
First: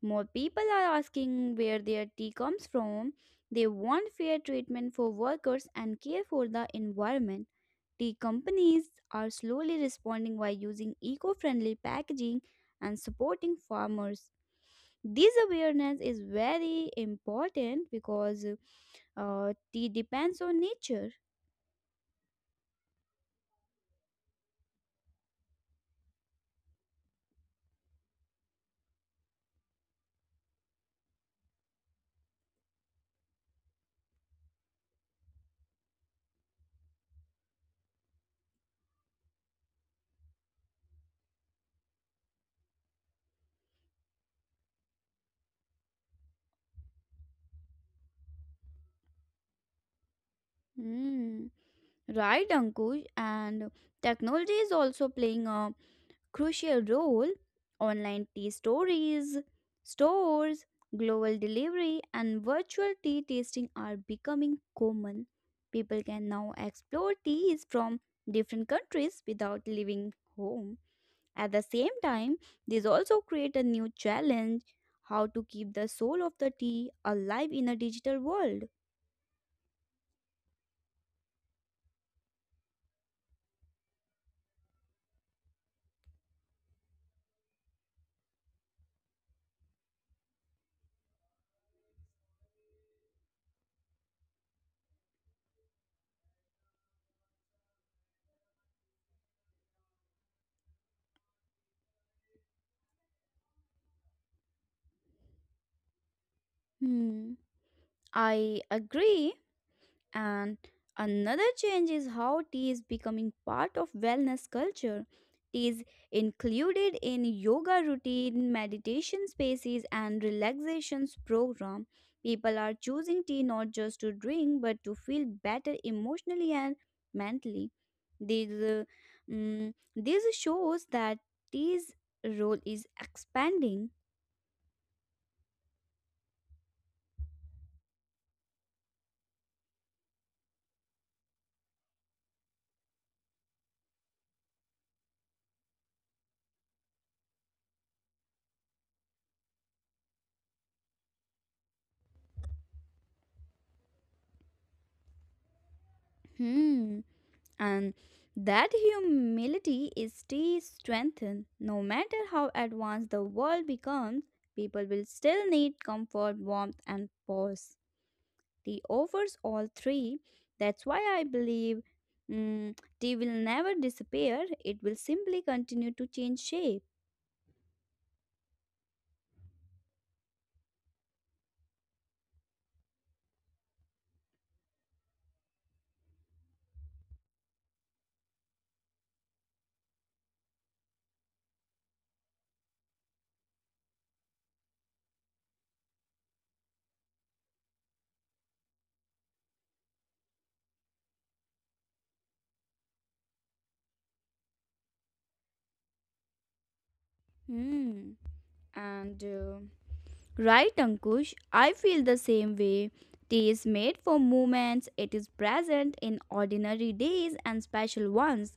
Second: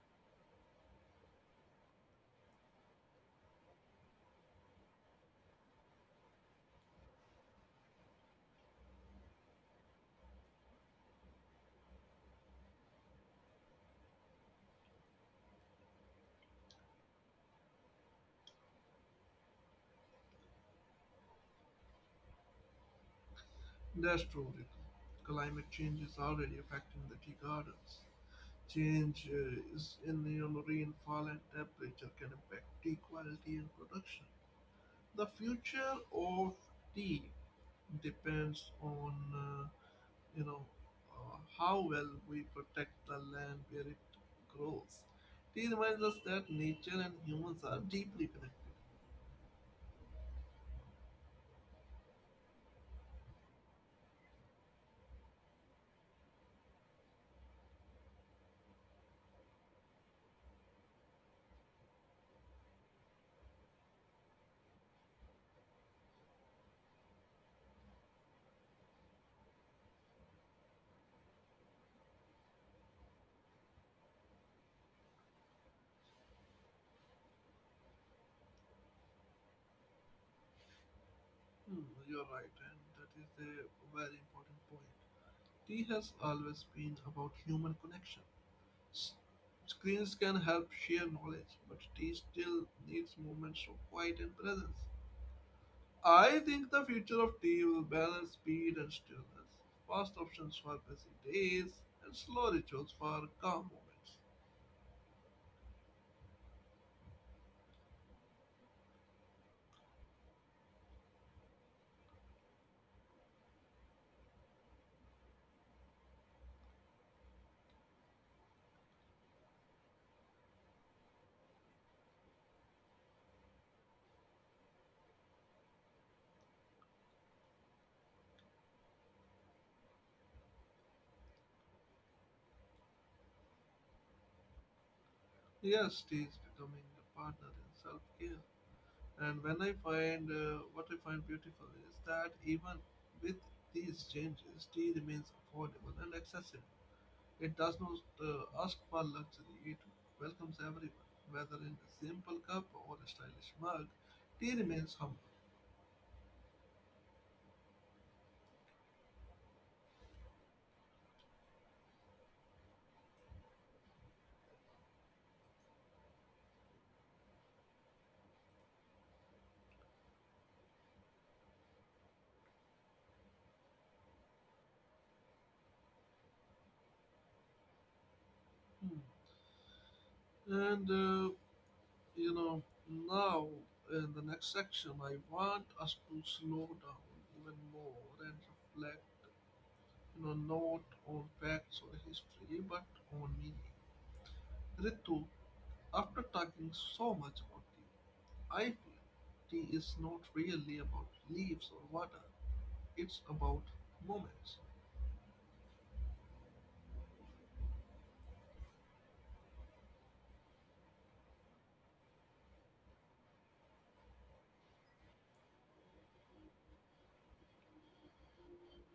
S2: More people are asking where their tea comes from. They want fair treatment for workers and care for the environment. Tea companies are slowly responding by using eco friendly packaging and supporting farmers. This awareness is very important because uh, tea depends on nature.
S1: That's true, Ritu. Climate change is already affecting the tea gardens. Change uh, is in, you know, rainfall and temperature can impact tea quality and production. The future of tea depends on uh, you know uh, how well we protect the land where it grows. Tea reminds us that nature and humans are deeply connected.
S2: Hmm. Right, Ankush, and technology is also playing a crucial role. Online tea stories, stores, global delivery, and virtual tea tasting are becoming common. People can now explore teas from different countries without leaving home. At the same time, this also create a new challenge: how to keep the soul of the tea alive in a digital world.
S1: Hmm, you're right, and that is a very important point. Tea has always been about human connection. S- Screens can help share knowledge, but tea still needs moments of quiet and presence. I think the future of tea will balance speed and stillness, fast options for busy days, and slow rituals for calm moments.
S2: Hmm, I agree. And another change is how tea is becoming part of wellness culture. Tea is included in yoga routine, meditation spaces, and relaxations program. People are choosing tea not just to drink but to feel better emotionally and mentally. These, uh, mm, this shows that tea's role is expanding.
S1: Yes, tea is becoming a partner in self care. And when I find uh, what I find beautiful is that even with these changes, tea remains affordable and accessible. It does not uh, ask for luxury, it welcomes everyone, whether in a simple cup or a stylish mug. Tea remains humble.
S2: Hmm. And that humility is still strengthened. No matter how advanced the world becomes, people will still need comfort, warmth, and pause. Tea offers all three. That's why I believe, mm, tea will never disappear. It will simply continue to change shape.
S1: Hmm. And uh, You know, now in the next section, I want us to slow down even more and reflect, you know, not on facts or history, but on meaning. Ritu, after talking so much about tea, I feel tea is not really about leaves or water, it's about moments.
S2: Hmm. And uh, Right, Ankush, I feel the same way. Tea is made for moments. It is present in ordinary days and special ones.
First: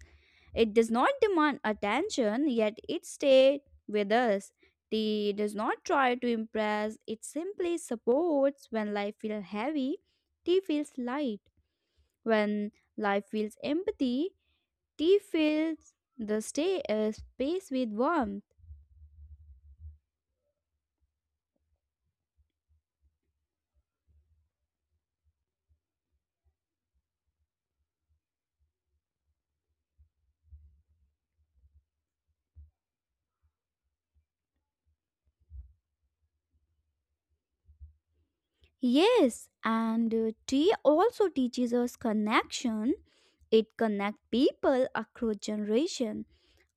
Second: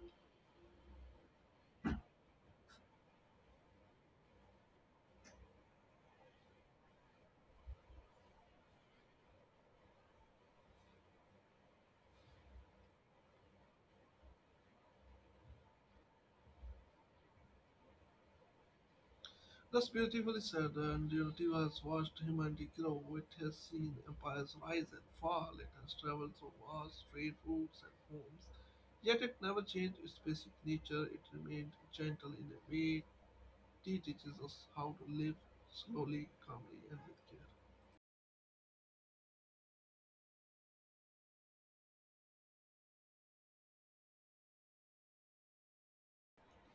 S2: It does not demand attention, yet it stayed with us. Tea does not try to impress, it simply supports. When life feels heavy, tea feels light. When life feels empty, tea fills the stay, uh, space with warmth.
S1: That's beautifully said, and Unity has watched humanity grow with his seen empires rise and fall. It has traveled through vast trade routes and homes, yet it never changed its basic nature. It remained gentle. In a way, tea teaches us how to live slowly, calmly, and with care.
S2: Yes, and uh, tea also teaches us connection. It connects people across generation.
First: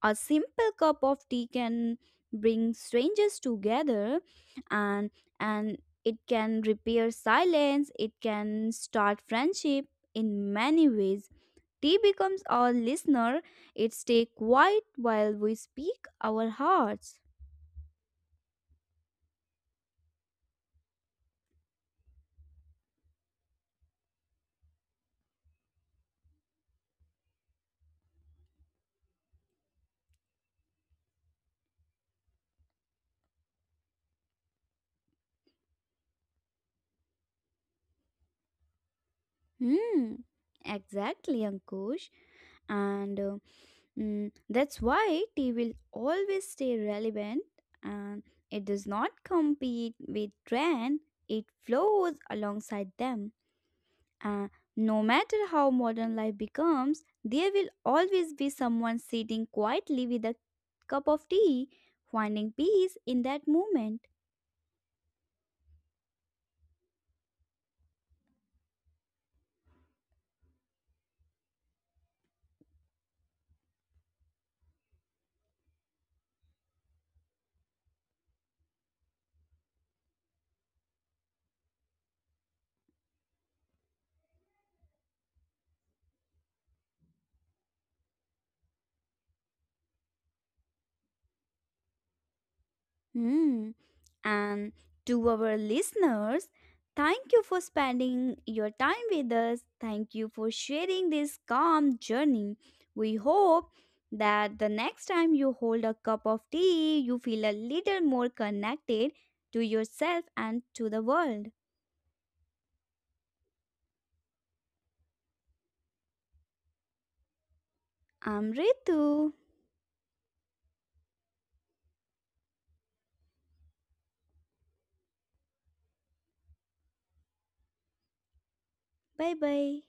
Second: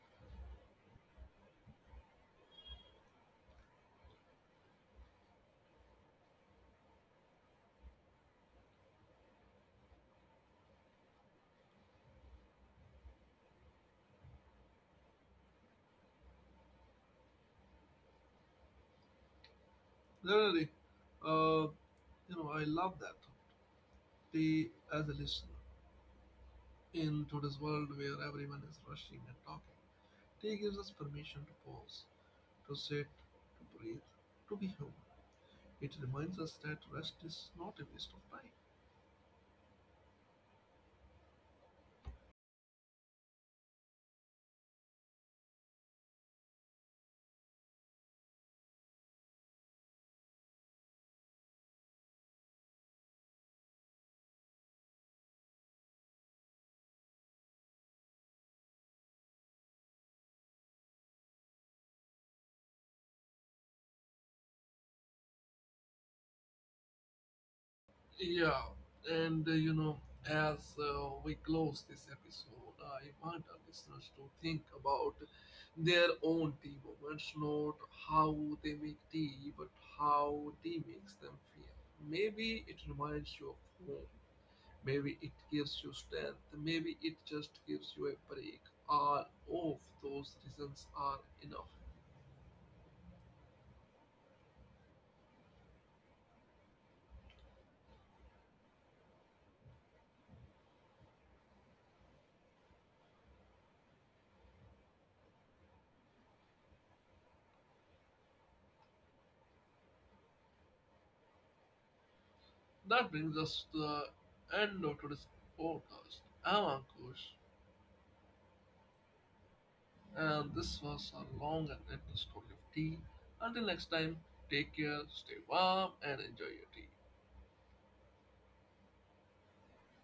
S2: A simple cup of tea can bring strangers together and and it can repair silence, it can start friendship in many ways. Tea becomes our listener. It stays quiet while we speak our hearts.
S1: Definitely. uh, you know, I love that tea as a listener. In today's world where everyone is rushing and talking, tea gives us permission to pause, to sit, to breathe, to be human. It reminds us that rest is not a waste of time.
S2: Hmm. Exactly, Ankush. And uh, Mm, that's why tea will always stay relevant and it does not compete with trend, it flows alongside them. And no matter how modern life becomes, there will always be someone sitting quietly with a cup of tea, finding peace in that moment.
S1: Yeah, and uh, you know, as uh, we close this episode, I want our listeners to think about their own tea moments, not how they make tea, but how tea makes them feel. Maybe it reminds you of home, maybe it gives you strength, maybe it just gives you a break. All of those reasons are enough.
S2: Hmm. And to our listeners, thank you for spending your time with us. Thank you for sharing this calm journey. We hope that the next time you hold a cup of tea, you feel a little more connected to yourself and to the world.
S1: That brings us to the end of today's podcast. I'm Ankush,
S2: I'm Ritu.
S1: and this was a long and endless story of tea. Until next time, take care, stay warm, and enjoy your tea.
S2: Bye bye.